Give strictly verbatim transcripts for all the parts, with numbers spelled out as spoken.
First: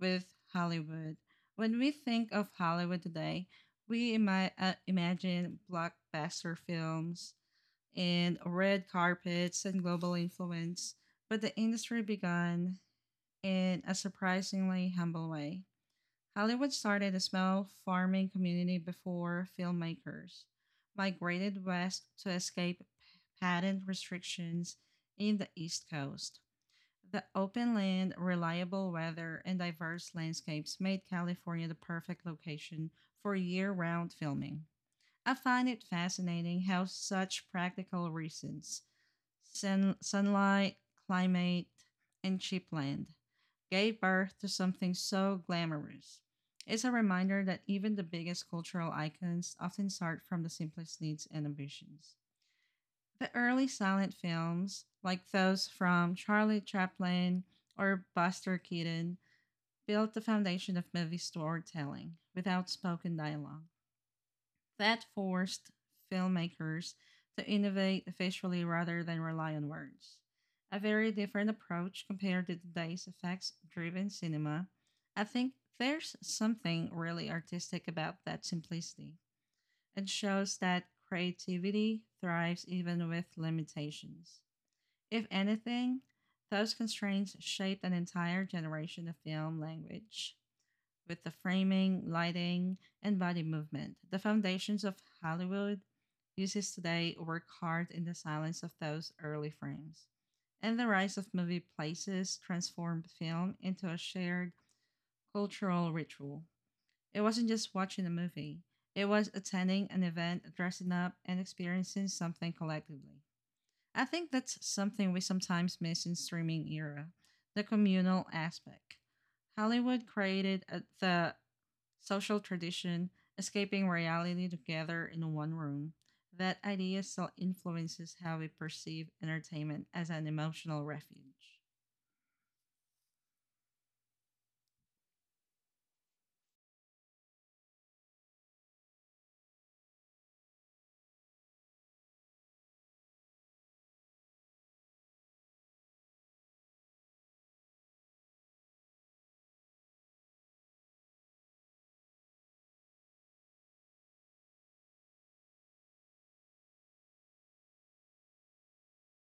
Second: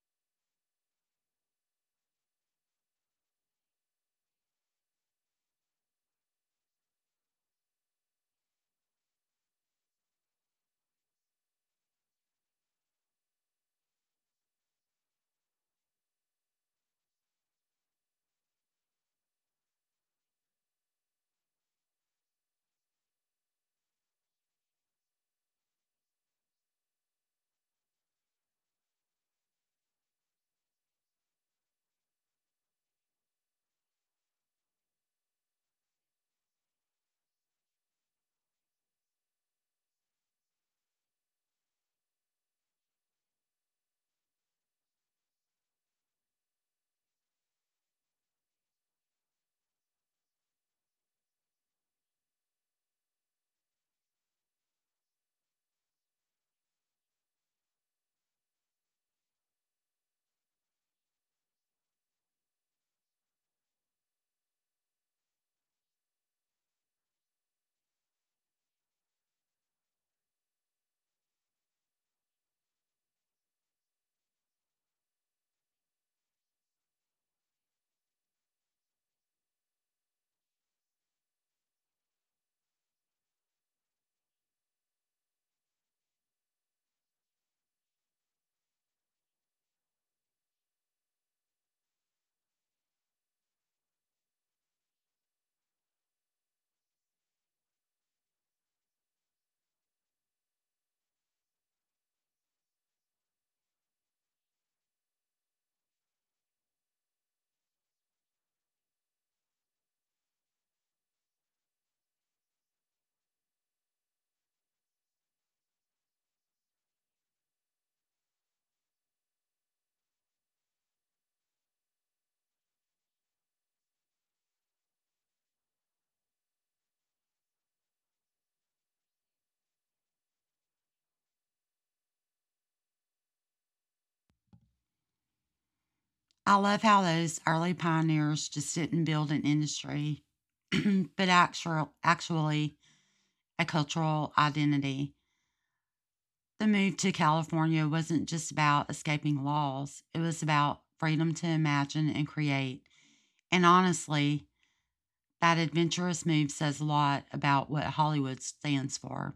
with Hollywood. When we think of Hollywood today, we ima- uh, imagine blockbuster films and red carpets and global influence, but the industry began in a surprisingly humble way. Hollywood started a small farming community before filmmakers migrated west to escape patent restrictions in the East Coast. The open land, reliable weather, and diverse landscapes made California the perfect location for year round filming. I find it fascinating how such practical reasons sun, sunlight, climate, and cheap land gave birth to something so glamorous. It's a reminder that even the biggest cultural icons often start from the simplest needs and ambitions. The early silent films, like those from Charlie Chaplin or Buster Keaton, built the foundation of movie storytelling with outspoken dialogue that forced filmmakers to innovate visually rather than rely on words. A very different approach compared to today's effects driven cinema. I think there's something really artistic about that simplicity. It shows that creativity thrives even with limitations. If anything, those constraints shaped an entire generation of film language with the framing, lighting, and body movement. The foundations of Hollywood uses today work hard in the silence of those early frames. And the rise of movie places transformed film into a shared cultural ritual. It wasn't just watching a movie, it was attending an event, dressing up, and experiencing something collectively. I think that's something we sometimes miss in streaming era, the communal aspect. Hollywood created a, the social tradition, escaping reality together in one room. That idea still influences how we perceive entertainment as an emotional refuge. I love how those early pioneers just didn't build an industry, but actual, actually a cultural identity. The move to California wasn't just about escaping laws, it was about freedom to imagine and create. And honestly, that adventurous move says a lot about what Hollywood stands for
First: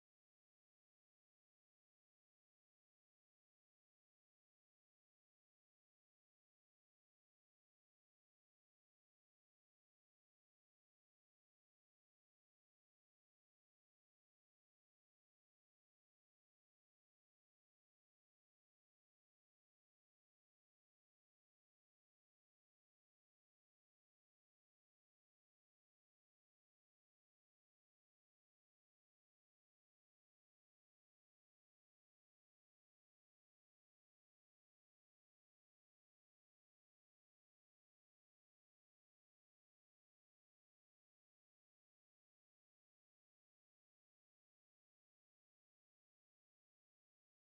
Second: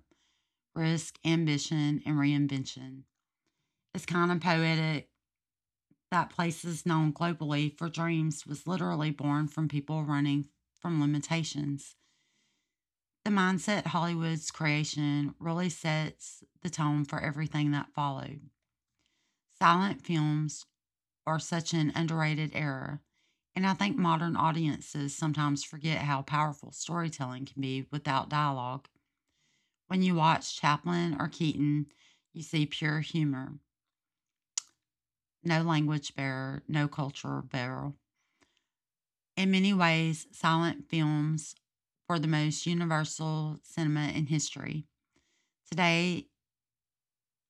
risk, ambition, and reinvention. It's kind of poetic that place is known globally for dreams was literally born from people running from limitations. The mindset Hollywood's creation really sets the tone for everything that followed. Silent films are such an underrated era, and I think modern audiences sometimes forget how powerful storytelling can be without dialogue. When you watch Chaplin or Keaton, you see pure humor, no language barrier, no cultural barrier. In many ways, silent films were the most universal cinema in history. Today,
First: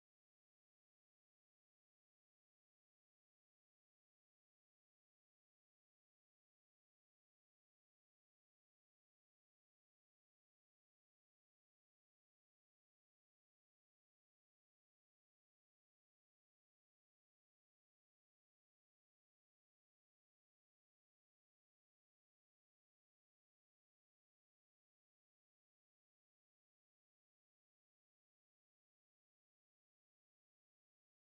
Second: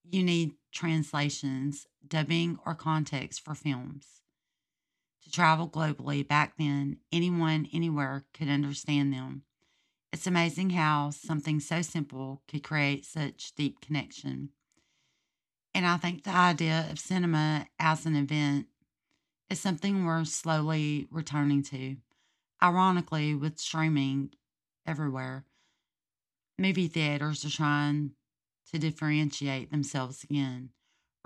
you need translations, dubbing, or context for films. To travel globally back then, anyone anywhere could understand them. It's amazing how something so simple could create such deep connection. And I think the idea of cinema as an event is something we're slowly returning to. Ironically, with streaming everywhere, movie theaters are trying to differentiate themselves again.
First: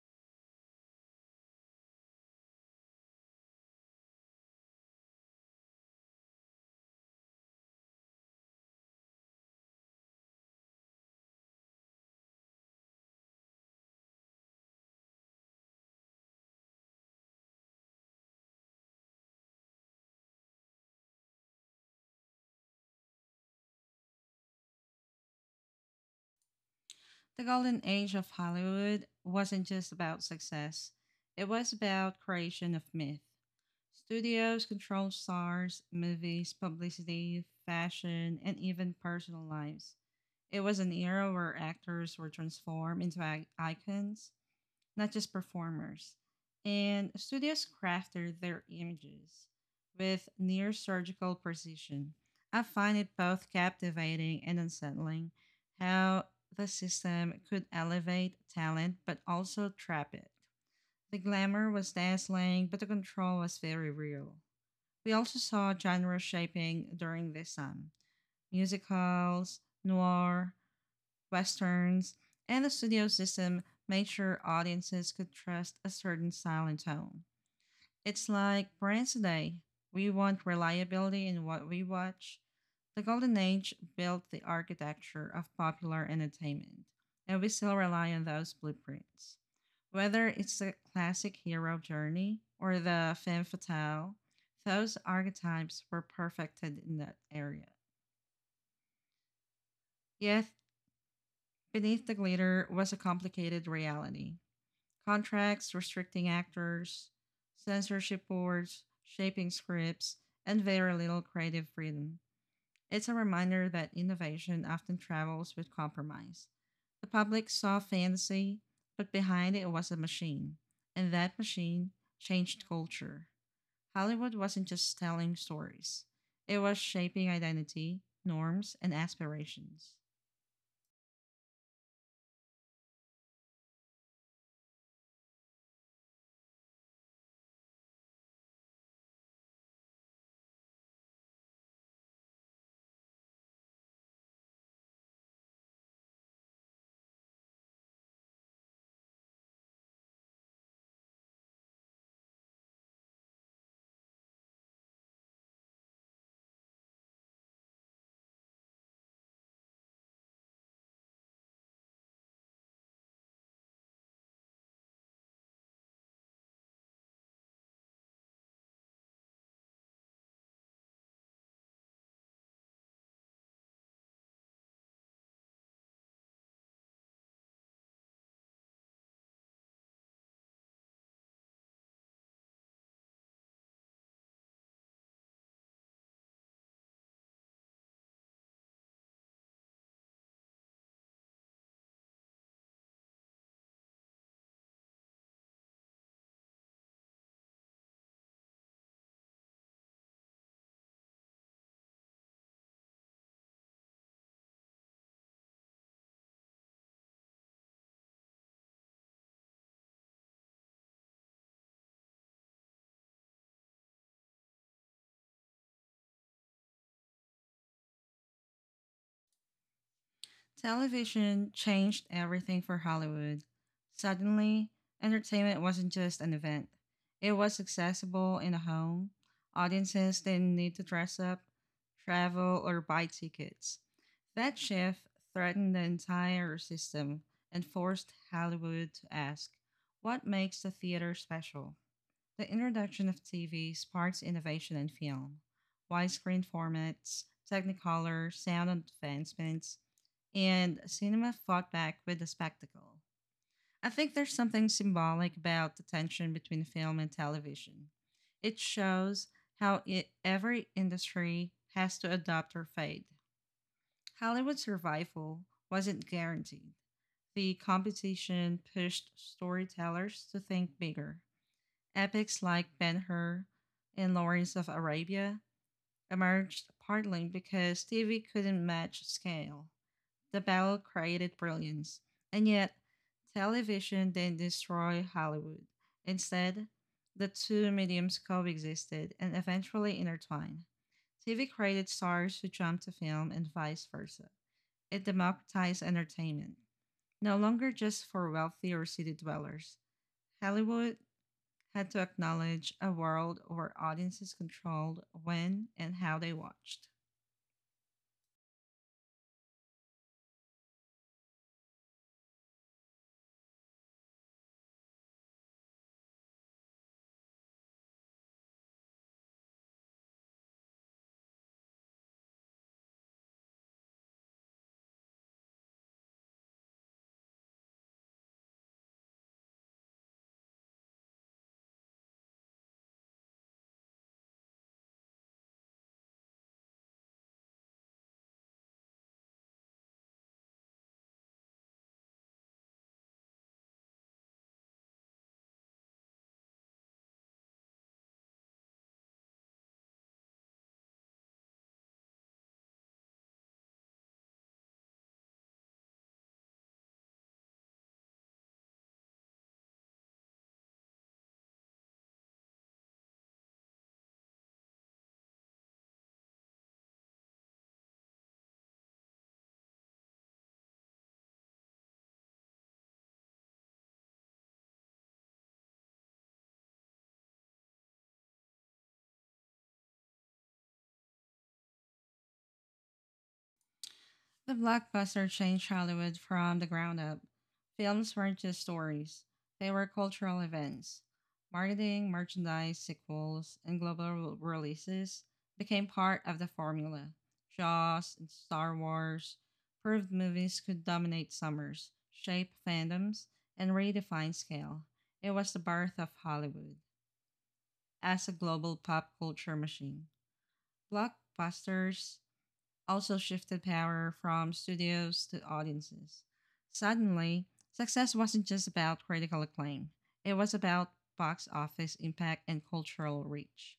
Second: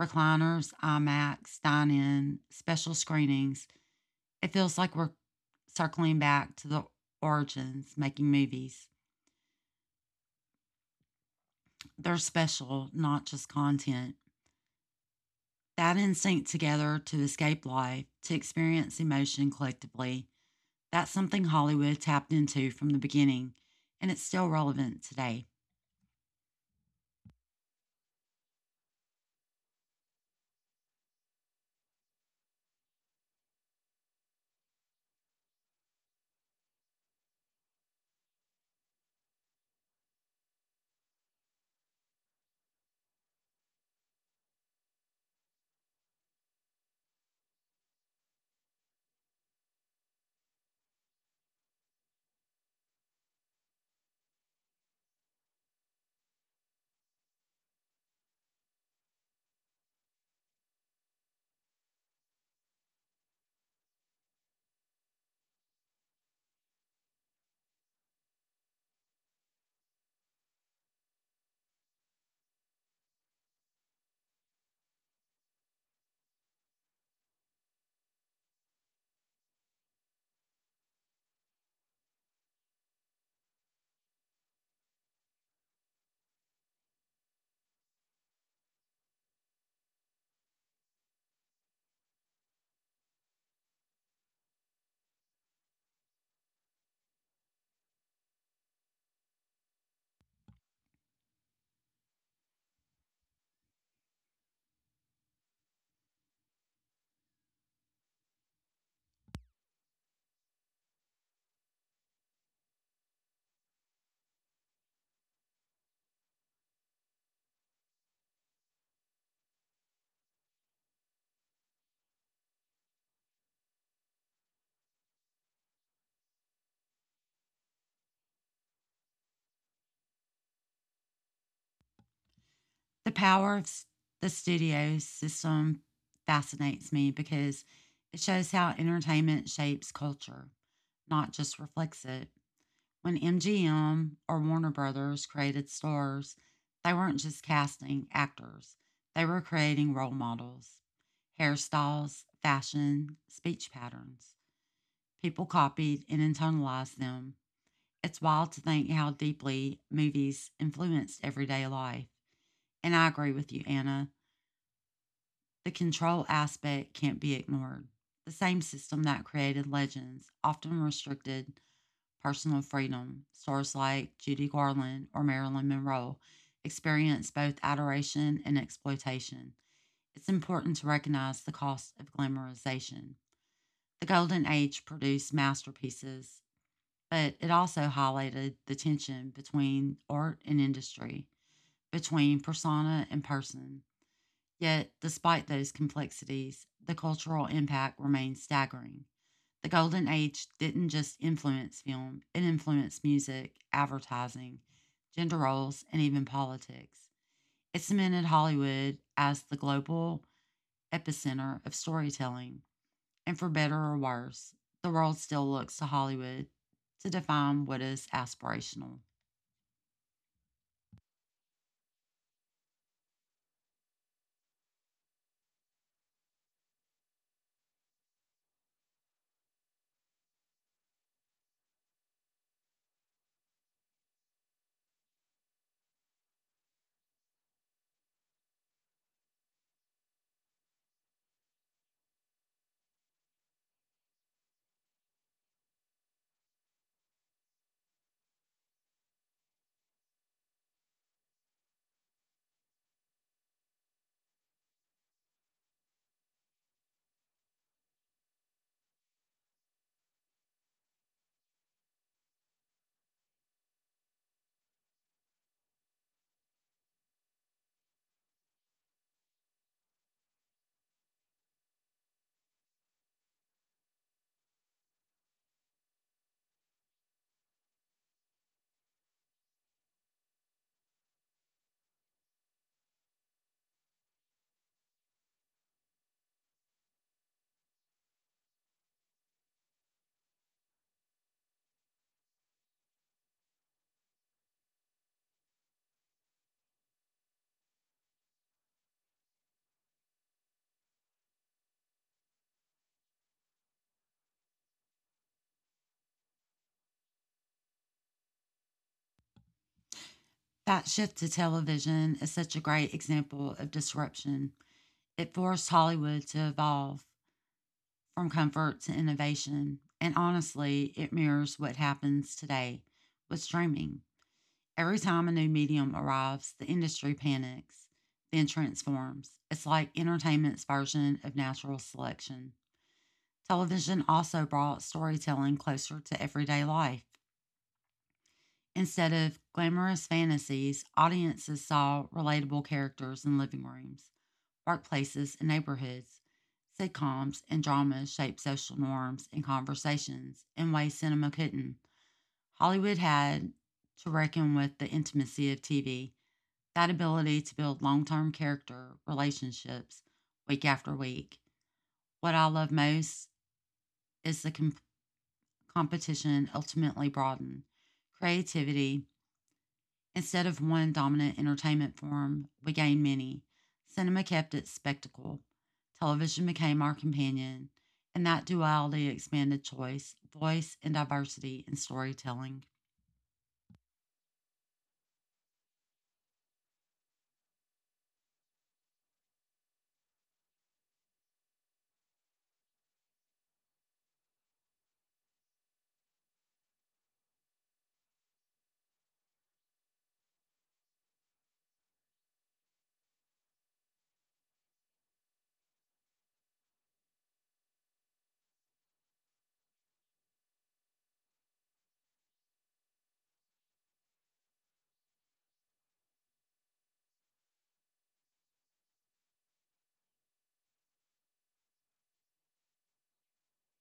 Recliners, IMAX, dine in, special screenings. It feels like we're circling back to the origins, making movies. They're special, not just content. That instinct together to escape life, to experience emotion collectively, that's something Hollywood tapped into from the beginning, and it's still relevant today. The golden age of Hollywood wasn't just about success, it was about creation of myth. Studios controlled stars, movies, publicity, fashion, and even personal lives. It was an era where actors were transformed into icons, not just performers. And studios crafted their images with near surgical precision. I find it both captivating and unsettling how the system could elevate talent but also trap it. The glamour was dazzling, but the control was very real. We also saw genre shaping during this time musicals, noir, westerns, and the studio system made sure audiences could trust a certain style and tone. It's like brands today. We want reliability in what we watch. The Golden Age built the architecture of popular entertainment, and we still rely on those blueprints. Whether it's the classic hero journey or the femme fatale, those archetypes were perfected in that area. Yet, beneath the glitter was a complicated reality. Contracts restricting actors, censorship boards, shaping scripts, and very little creative freedom. It's a reminder that innovation often travels with compromise. The public saw fantasy, but behind it was a machine, and that machine changed culture. Hollywood wasn't just telling stories, it was shaping identity, norms, and aspirations. The power of the studio system fascinates me because it shows how entertainment shapes culture, not just reflects it. When M G M or Warner Brothers created stars, they weren't just casting actors, they were creating role models, hairstyles, fashion, speech patterns. People copied and internalized them. It's wild to think how deeply movies influenced everyday life. And I agree with you, Anna. The control aspect can't be ignored. The same system that created legends often restricted personal freedom. Stars like Judy Garland or Marilyn Monroe experienced both adoration and exploitation. It's important to recognize the cost of glamorization. The Golden Age produced masterpieces, but it also highlighted the tension between art and industry, between persona and person. Yet, despite those complexities, the cultural impact remains staggering. The Golden Age didn't just influence film, it influenced music, advertising, gender roles, and even politics. It cemented Hollywood as the global epicenter of storytelling. And for better or worse, the world still looks to Hollywood to define what is aspirational. Television changed everything for Hollywood. Suddenly, entertainment wasn't just an event, it was accessible in the home. Audiences didn't need to dress up, travel, or buy tickets. That shift threatened the entire system and forced Hollywood to ask, what makes the theater special? The introduction of T V sparked innovation in film. Widescreen formats, Technicolor, sound advancements, and cinema fought back with the spectacle. I think there's something symbolic about the tension between film and television. It shows how I every industry has to adapt or fade. Hollywood's survival wasn't guaranteed. The competition pushed storytellers to think bigger. Epics like Ben Hur and Lawrence of Arabia emerged partly because T V couldn't match scale. The battle created brilliance, and yet television didn't destroy Hollywood. Instead, the two mediums coexisted and eventually intertwined. T V created stars who jumped to film and vice versa. It democratized entertainment, no longer just for wealthy or city dwellers. Hollywood had to acknowledge a world where audiences controlled when and how they watched. That shift to television is such a great example of disruption. It forced Hollywood to evolve, from comfort to innovation. And honestly, it mirrors what happens today with streaming. Every time a new medium arrives, the industry panics, then transforms. It's like entertainment's version of natural selection. Television also brought storytelling closer to everyday life. Instead of glamorous fantasies, audiences saw relatable characters in living rooms, workplaces and neighborhoods. Sitcoms and dramas shaped social norms and conversations in ways cinema couldn't. Hollywood had to reckon with the intimacy of T V, that ability to build long term character relationships week after week. What I love most is the com- competition ultimately broadened. Creativity instead of one dominant entertainment form, we gained many. Cinema kept its spectacle. Television became our companion, and that duality expanded choice, voice, and diversity in storytelling. The blockbuster changed Hollywood from the ground up. Films weren't just stories, they were cultural events. Marketing, merchandise, sequels, and global re- releases became part of the formula. Jaws and Star Wars proved movies could dominate summers, shape fandoms, and redefine scale. It was the birth of Hollywood as a global pop culture machine. Blockbusters also shifted power from studios to audiences. Suddenly, success wasn't just about critical acclaim, it was about box office impact and cultural reach.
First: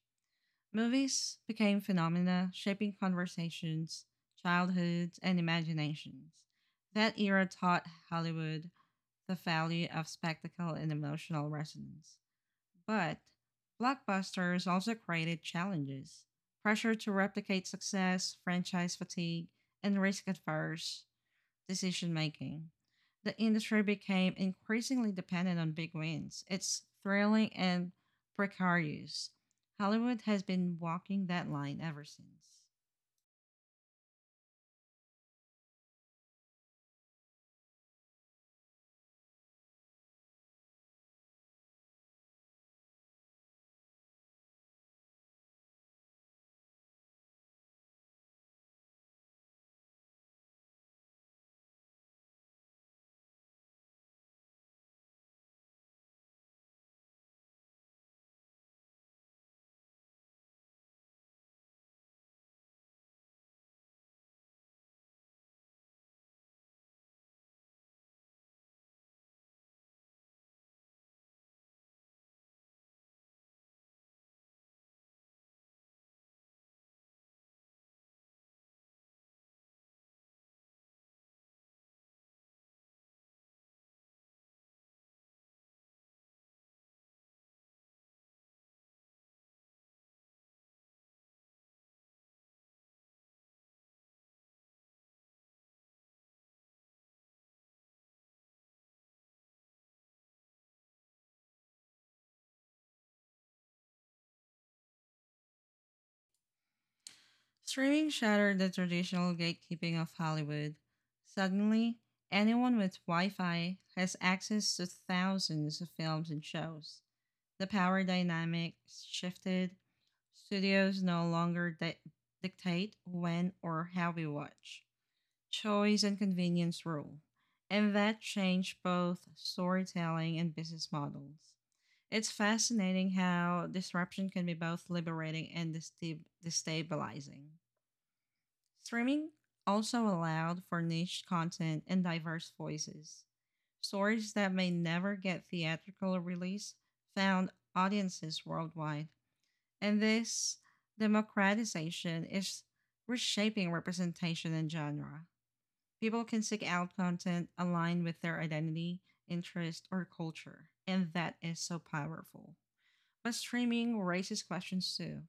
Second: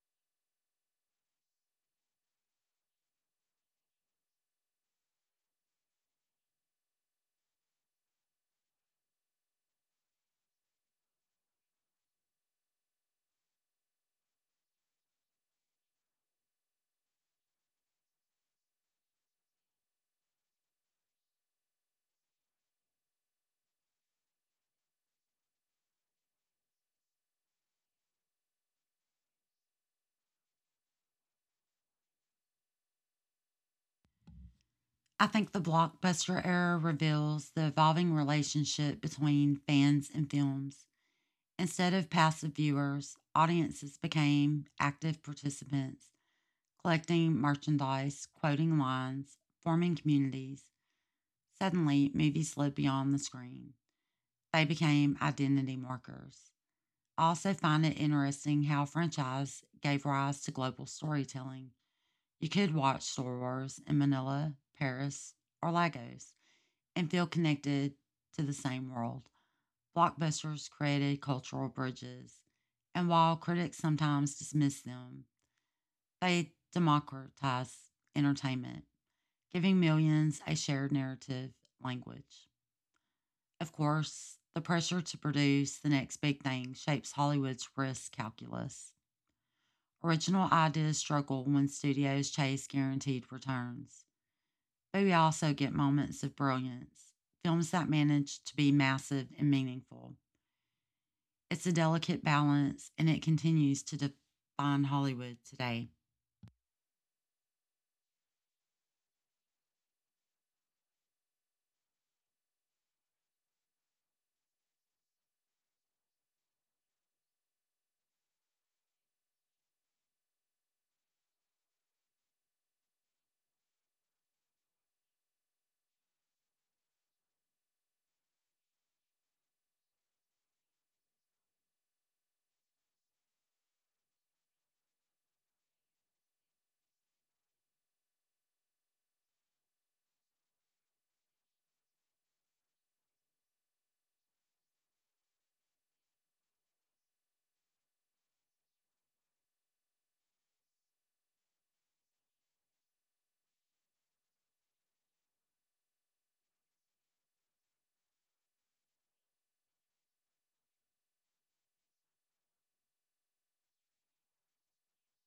Movies became phenomena shaping conversations, childhoods, and imaginations. That era taught Hollywood the value of spectacle and emotional resonance. But blockbusters also created challenges, pressure to replicate success, franchise fatigue, and risk averse decision making. The industry became increasingly dependent on big wins. It's thrilling and precarious. Hollywood has been walking that line ever since. I think the blockbuster era reveals the evolving relationship between fans and films. Instead of passive viewers, audiences became active participants, collecting merchandise, quoting lines, forming communities. Suddenly, movies slid beyond the screen. They became identity markers. I also find it interesting how franchise gave rise to global storytelling. You could watch Star Wars in Manila, Paris, or Lagos and feel connected to the same world. Blockbusters created cultural bridges, and while critics sometimes dismiss them, they democratize entertainment, giving millions a shared narrative language. Of course, the pressure to produce the next big thing shapes Hollywood's risk calculus. Original ideas struggle when studios chase guaranteed returns, but we also get moments of brilliance, films that manage to be massive and meaningful. It's a delicate balance, and it continues to define Hollywood today. Streaming shattered the traditional gatekeeping of Hollywood. Suddenly, anyone with Wi Fi has access to thousands of films and shows. The power dynamic shifted. Studios no longer di- dictate when or how we watch. Choice and convenience rule. And that changed both storytelling and business models. It's fascinating how disruption can be both liberating and destabilizing. Streaming also allowed for niche content and diverse voices. Stories that may never get theatrical release found audiences worldwide. And this democratization is reshaping representation and genre. People can seek out content aligned with their identity, interest, or culture. And that is so powerful. But streaming raises questions too.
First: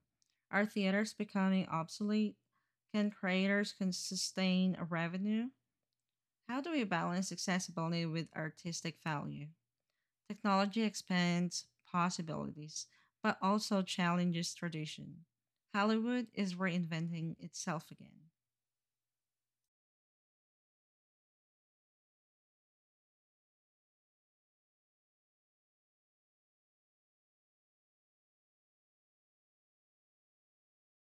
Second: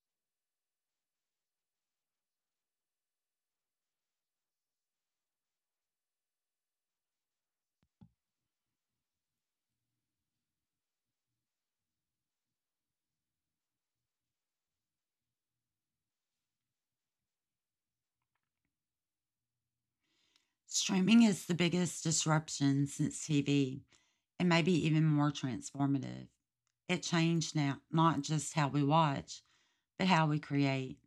Are theaters becoming obsolete? Can creators can sustain a revenue? How do we balance accessibility with artistic value? Technology expands possibilities, but also challenges tradition. Hollywood is reinventing itself again. Streaming is the biggest disruption since T V, and maybe even more transformative. It changed now, not just how we watch, but how we create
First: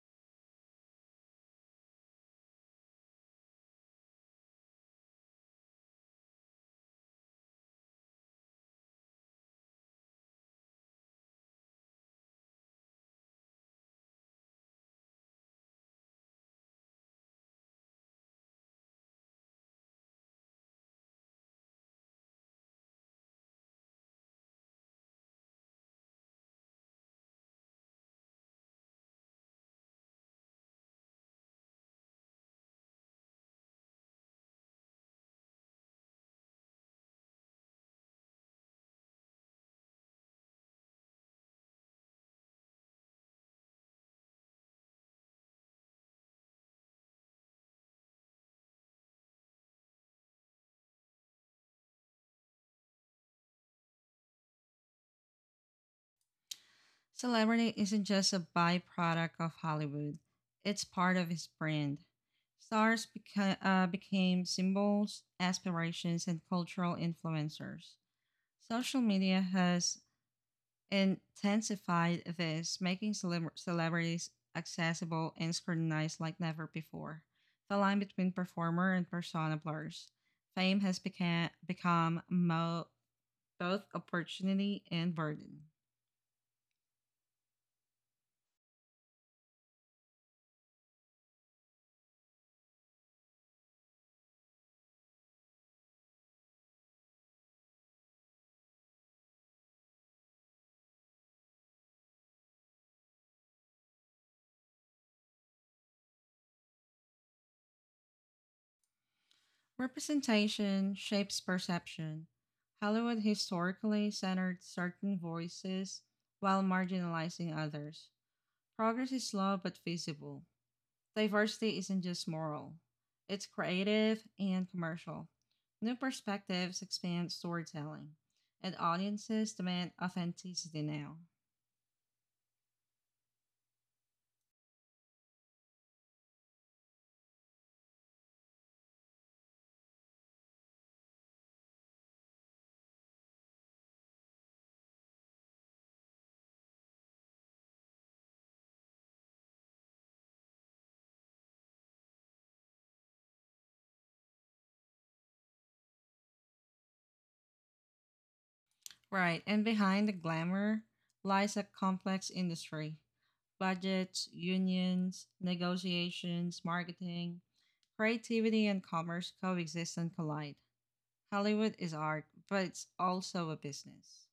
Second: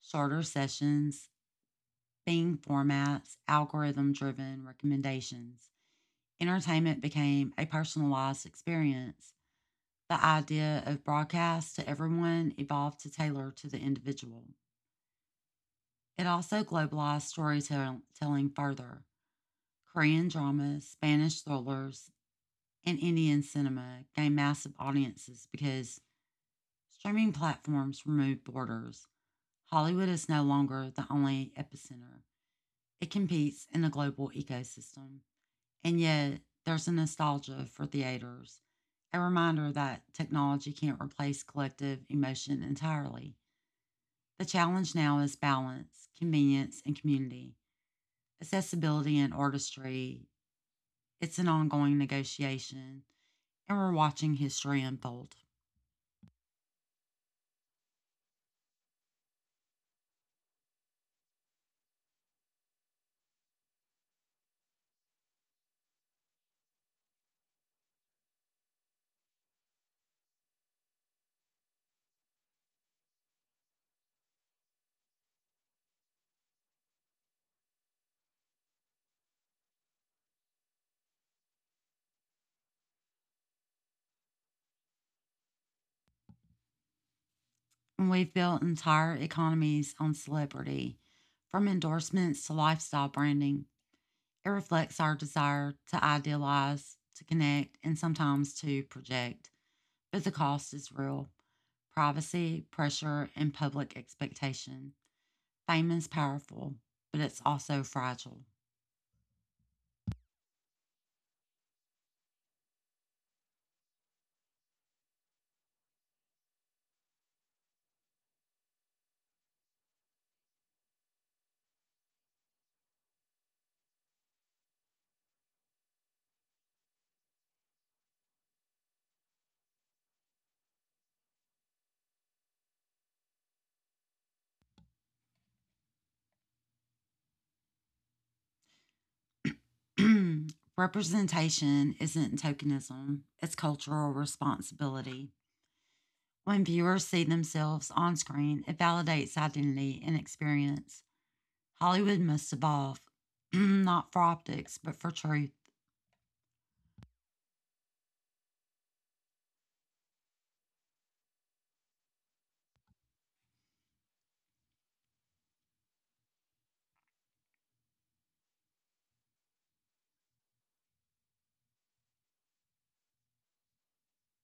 shorter sessions, theme formats, algorithm driven recommendations. Entertainment became a personalized experience. The idea of broadcast to everyone evolved to tailor to the individual. It also globalized storytelling further. Korean dramas, Spanish thrillers, and Indian cinema gained massive audiences because streaming platforms removed borders. Hollywood is no longer the only epicenter. It competes in a global ecosystem. And yet, there's a nostalgia for theaters, a reminder that technology can't replace collective emotion entirely. The challenge now is balance, convenience, and community, accessibility, and artistry. It's an ongoing negotiation, and we're watching history unfold. Celebrity isn't just a byproduct of Hollywood, it's part of his brand. Stars beca- uh, became symbols, aspirations, and cultural influencers. Social media has intensified this, making celebr- celebrities accessible and scrutinized like never before. The line between performer and persona blurs. Fame has beca- become mo- both opportunity and burden. And we've built entire economies on celebrity, from endorsements to lifestyle branding. It reflects our desire to idealize, to connect, and sometimes to project, but the cost is real. Privacy, pressure, and public expectation. Fame is powerful, but it's also fragile. Representation shapes perception. Hollywood historically centered certain voices while marginalizing others. Progress is slow but feasible. Diversity isn't just moral, it's creative and commercial. New perspectives expand storytelling, and audiences demand authenticity now. Representation isn't tokenism, it's cultural responsibility. When viewers see themselves on screen, it validates identity and experience. Hollywood must evolve, not for optics, but for truth. Right, and behind the glamour lies a complex industry, budgets, unions, negotiations, marketing. Creativity and commerce coexist and collide. Hollywood is art, but it's also a business.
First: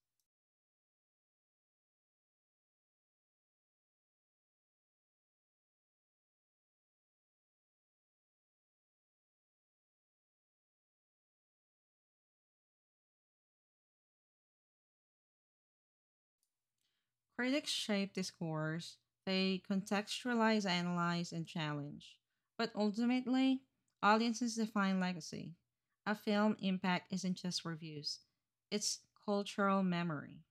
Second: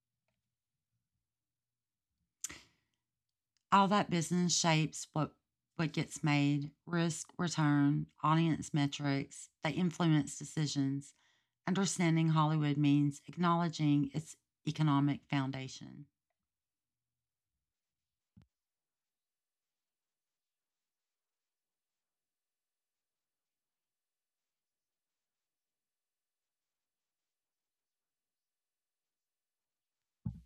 All that business shapes what what gets made, risk, return, audience metrics, they influence decisions. Understanding Hollywood means acknowledging its economic foundation. Critics shape discourse, they contextualize, analyze, and challenge. But ultimately, audiences define legacy. A film impact isn't just reviews, it's cultural memory.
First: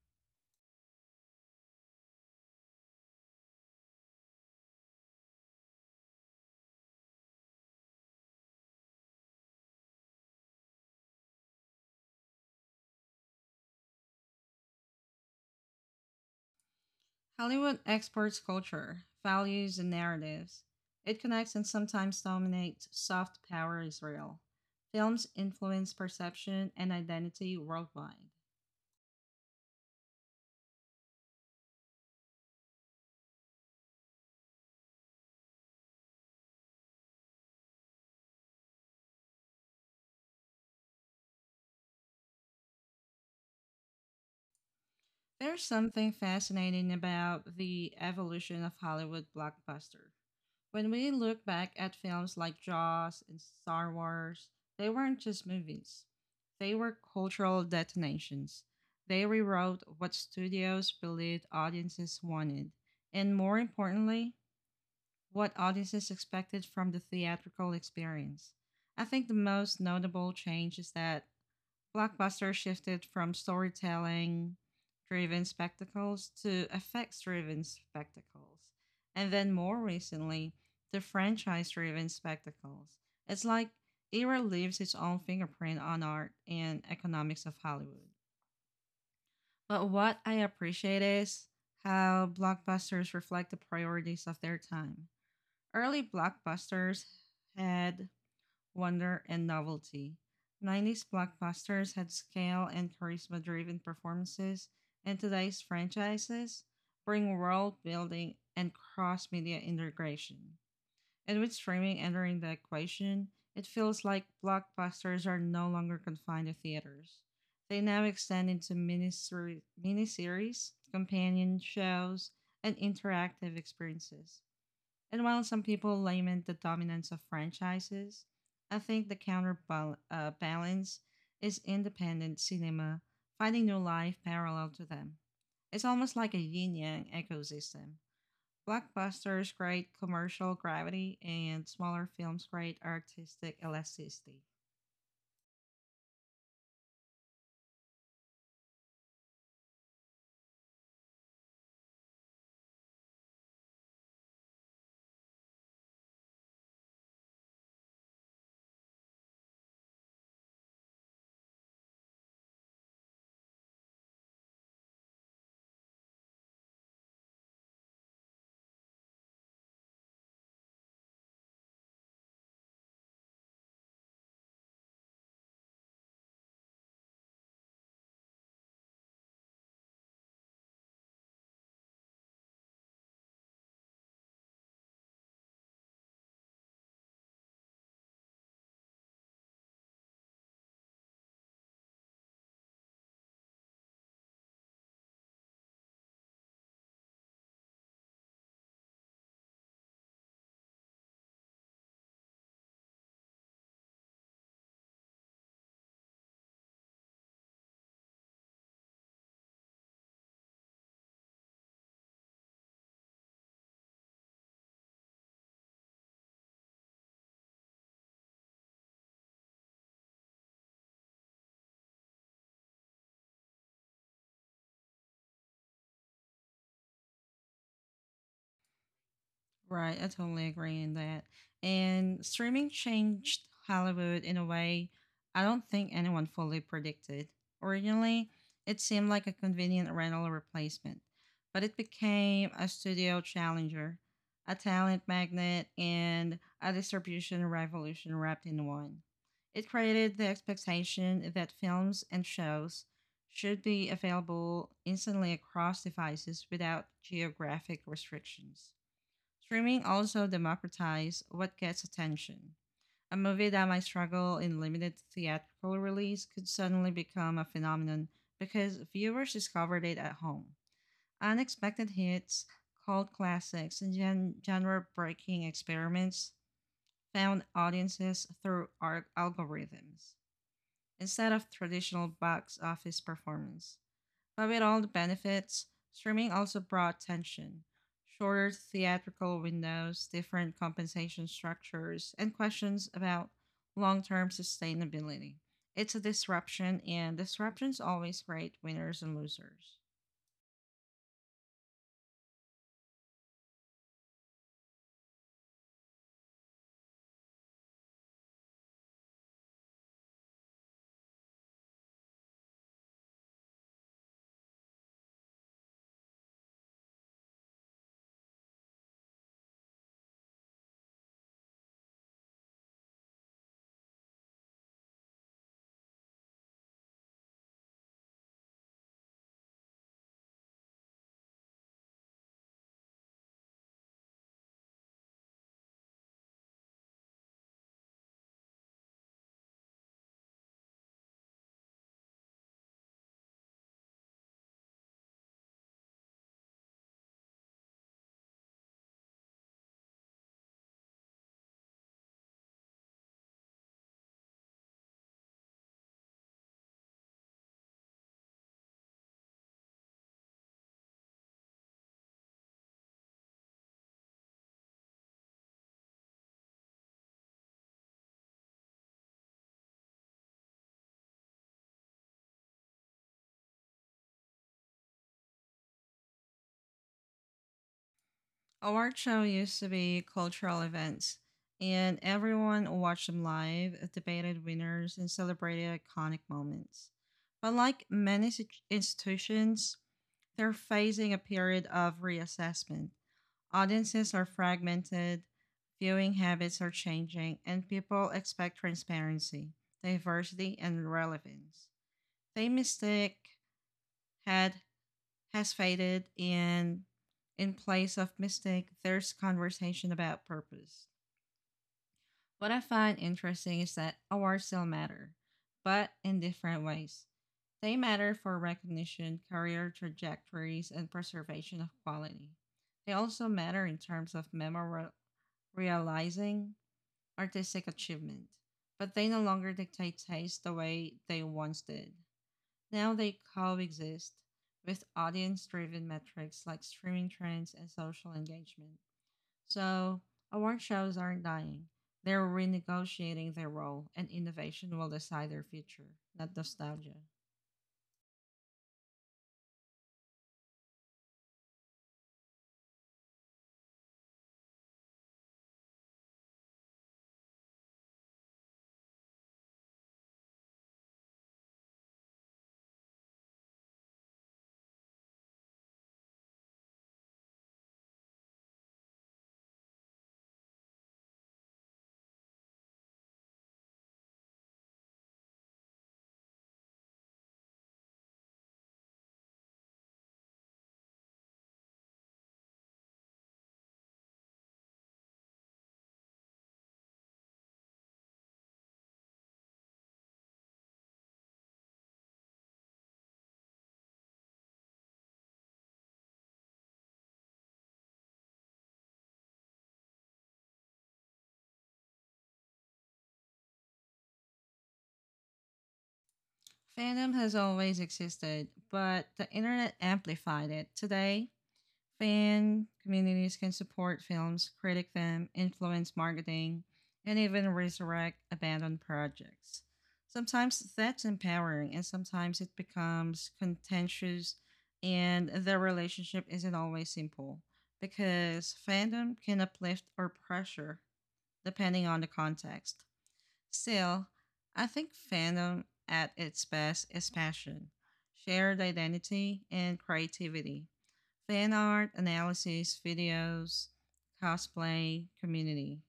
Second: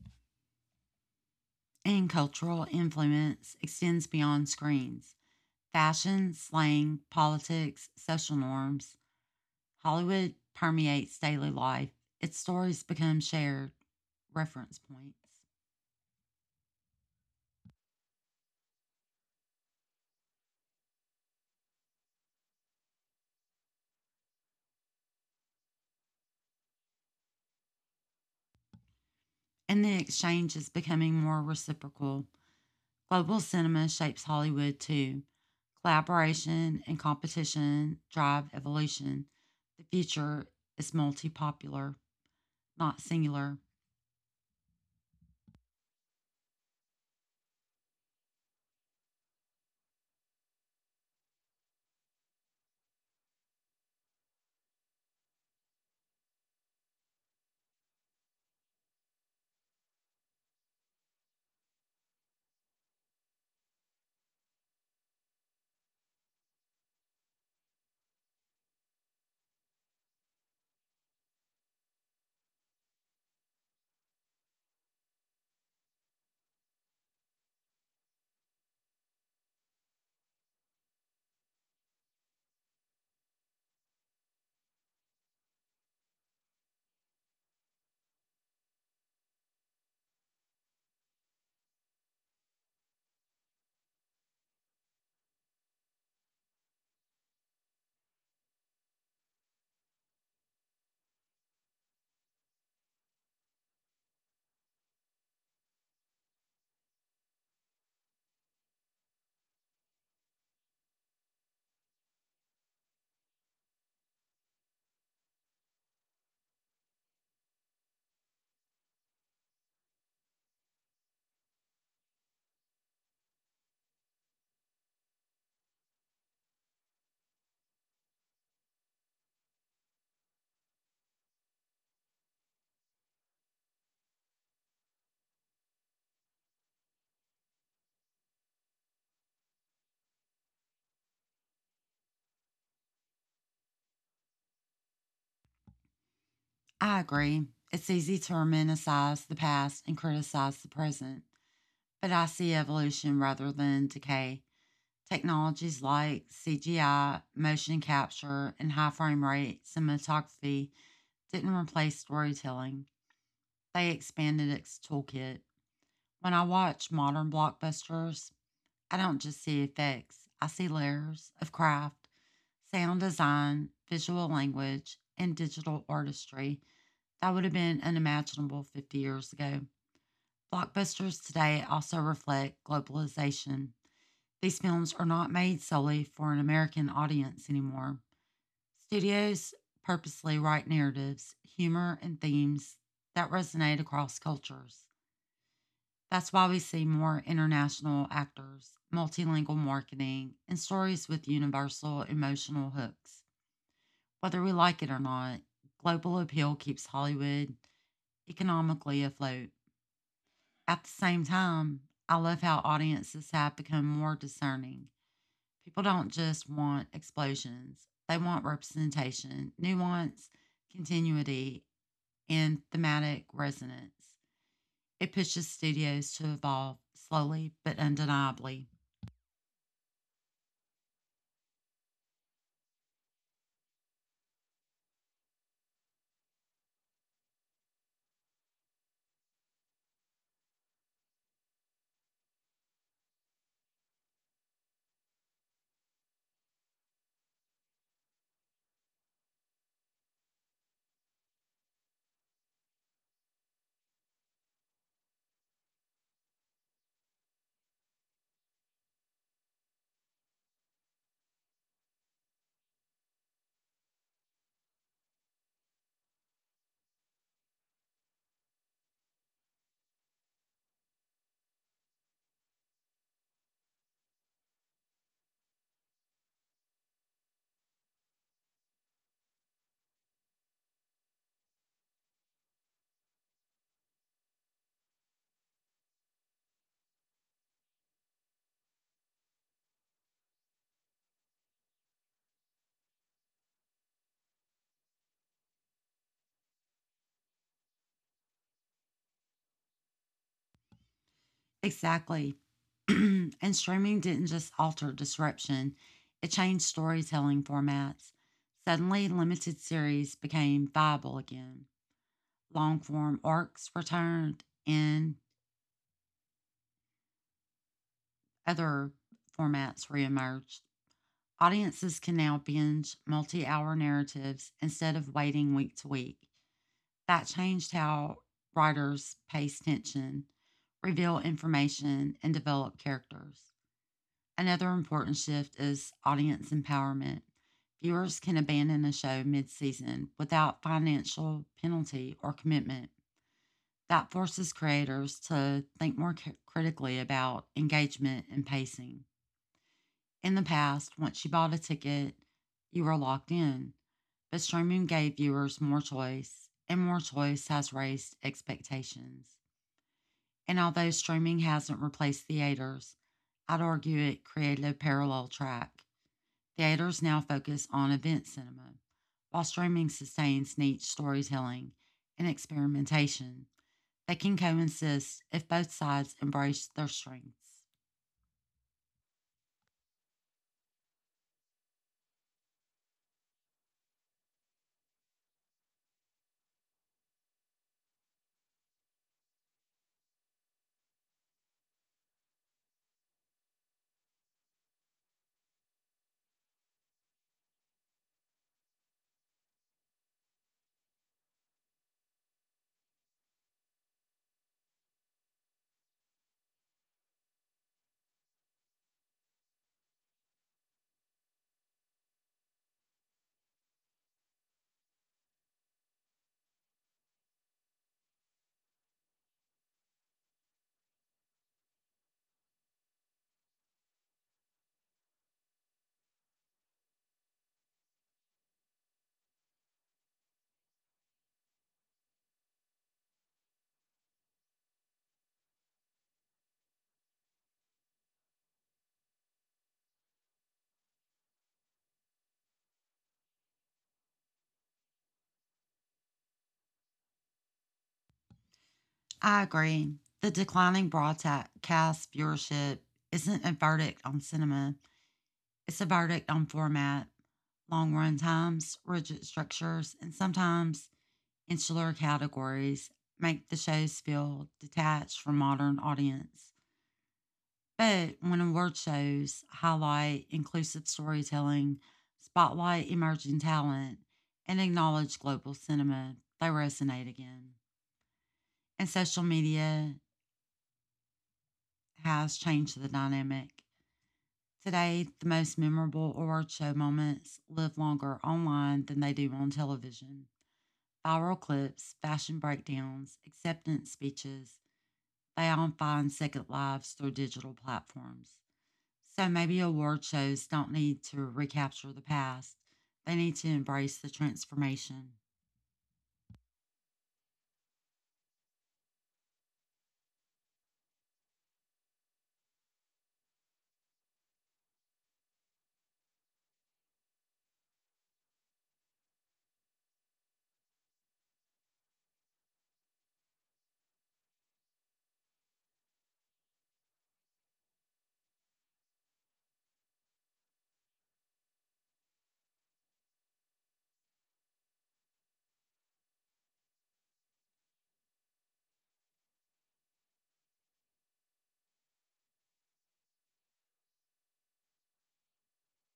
And cultural influence extends beyond screens. Fashion, slang, politics, social norms. Hollywood permeates daily life. Its stories become shared reference points. Hollywood exports culture, values, and narratives. It connects and sometimes dominates soft power Israel films influence perception and identity worldwide. And the exchange is becoming more reciprocal. Global cinema shapes Hollywood too. Collaboration and competition drive evolution. The future is multi popular, not singular. There's something fascinating about the evolution of Hollywood blockbuster. When we look back at films like Jaws and Star Wars, they weren't just movies. They were cultural detonations. They rewrote what studios believed audiences wanted, and more importantly, what audiences expected from the theatrical experience. I think the most notable change is that blockbuster shifted from storytelling driven spectacles to effects driven spectacles. And then more recently, to franchise driven spectacles. It's like era leaves its own fingerprint on art and economics of Hollywood. But what I appreciate is how blockbusters reflect the priorities of their time. Early blockbusters had wonder, and novelty. nineties blockbusters had scale and charisma driven performances, and today's franchises bring world building and cross media integration. And with streaming entering the equation, it feels like blockbusters are no longer confined to theaters. They now extend into miniseri- miniseries, companion shows, and interactive experiences. And while some people lament the dominance of franchises, I think the counterbalance uh, balance is independent cinema finding new life parallel to them. It's almost like a yin yang ecosystem. Blockbusters create commercial gravity, and smaller films create artistic elasticity. I agree. It's easy to romanticize the past and criticize the present, but I see evolution rather than decay. Technologies like C G I, motion capture, and high frame rate cinematography didn't replace storytelling, they expanded its toolkit. When I watch modern blockbusters, I don't just see effects, I see layers of craft, sound design, visual language, and digital artistry that would have been unimaginable fifty years ago. Blockbusters today also reflect globalization. These films are not made solely for an American audience anymore. Studios purposely write narratives, humor, and themes that resonate across cultures. That's why we see more international actors, multilingual marketing, and stories with universal emotional hooks. Whether we like it or not, global appeal keeps Hollywood economically afloat. At the same time, I love how audiences have become more discerning. People don't just want explosions, they want representation, nuance, continuity, and thematic resonance. It pushes studios to evolve slowly but undeniably. Right, I totally agree in that. And streaming changed Hollywood in a way I don't think anyone fully predicted. Originally, it seemed like a convenient rental replacement, but it became a studio challenger, a talent magnet, and a distribution revolution wrapped in one. It created the expectation that films and shows should be available instantly across devices without geographic restrictions. Streaming also democratized what gets attention. A movie that might struggle in limited theatrical release could suddenly become a phenomenon because viewers discovered it at home. Unexpected hits, cult classics, and gen- genre breaking experiments found audiences through ar- algorithms instead of traditional box office performance. But with all the benefits, streaming also brought tension. Shorter theatrical windows, different compensation structures, and questions about long term sustainability. It's a disruption, and disruptions always create winners and losers. Exactly. And streaming didn't just alter disruption, it changed storytelling formats. Suddenly, limited series became viable again. Long form arcs returned and other formats reemerged. Audiences can now binge multi hour narratives instead of waiting week to week. That changed how writers pace tension, reveal information, and develop characters. Another important shift is audience empowerment. Viewers can abandon a show mid season without financial penalty or commitment. That forces creators to think more critically about engagement and pacing. In the past, once you bought a ticket, you were locked in, but streaming gave viewers more choice, and more choice has raised expectations. And although streaming hasn't replaced theaters, I'd argue it created a parallel track. Theaters now focus on event cinema, while streaming sustains niche storytelling and experimentation. They can coexist if both sides embrace their strengths. Award show used to be cultural events, and everyone watched them live, debated winners, and celebrated iconic moments. But like many situ- institutions, they're facing a period of reassessment. Audiences are fragmented, viewing habits are changing, and people expect transparency, diversity, and relevance. The mystic had has faded, and in place of mystic, there's conversation about purpose. What I find interesting is that awards still matter, but in different ways. They matter for recognition, career trajectories, and preservation of quality. They also matter in terms of memora- realizing artistic achievement, but they no longer dictate taste the way they once did. Now they coexist with audience driven metrics like streaming trends and social engagement. So, Award shows aren't dying. They're renegotiating their role, and innovation will decide their future, not nostalgia. I agree. The declining broadcast viewership isn't a verdict on cinema, it's a verdict on format, long run times, rigid structures, and sometimes insular categories make the shows feel detached from modern audience. But when award shows highlight inclusive storytelling, spotlight emerging talent, and acknowledge global cinema, they resonate again. And social media has changed the dynamic. Today, the most memorable award show moments live longer online than they do on television. Viral clips, fashion breakdowns, acceptance speeches, they all find second lives through digital platforms. So maybe award shows don't need to recapture the past, they need to embrace the transformation. Fandom has always existed, but the internet amplified it. Today, fan communities can support films, critic them, influence marketing, and even resurrect abandoned projects. Sometimes that's empowering, and sometimes it becomes contentious, and the relationship isn't always simple because fandom can uplift or pressure depending on the context. Still, I think fandom at its best is passion, shared identity, and creativity, fan art, analysis, videos, cosplay, community.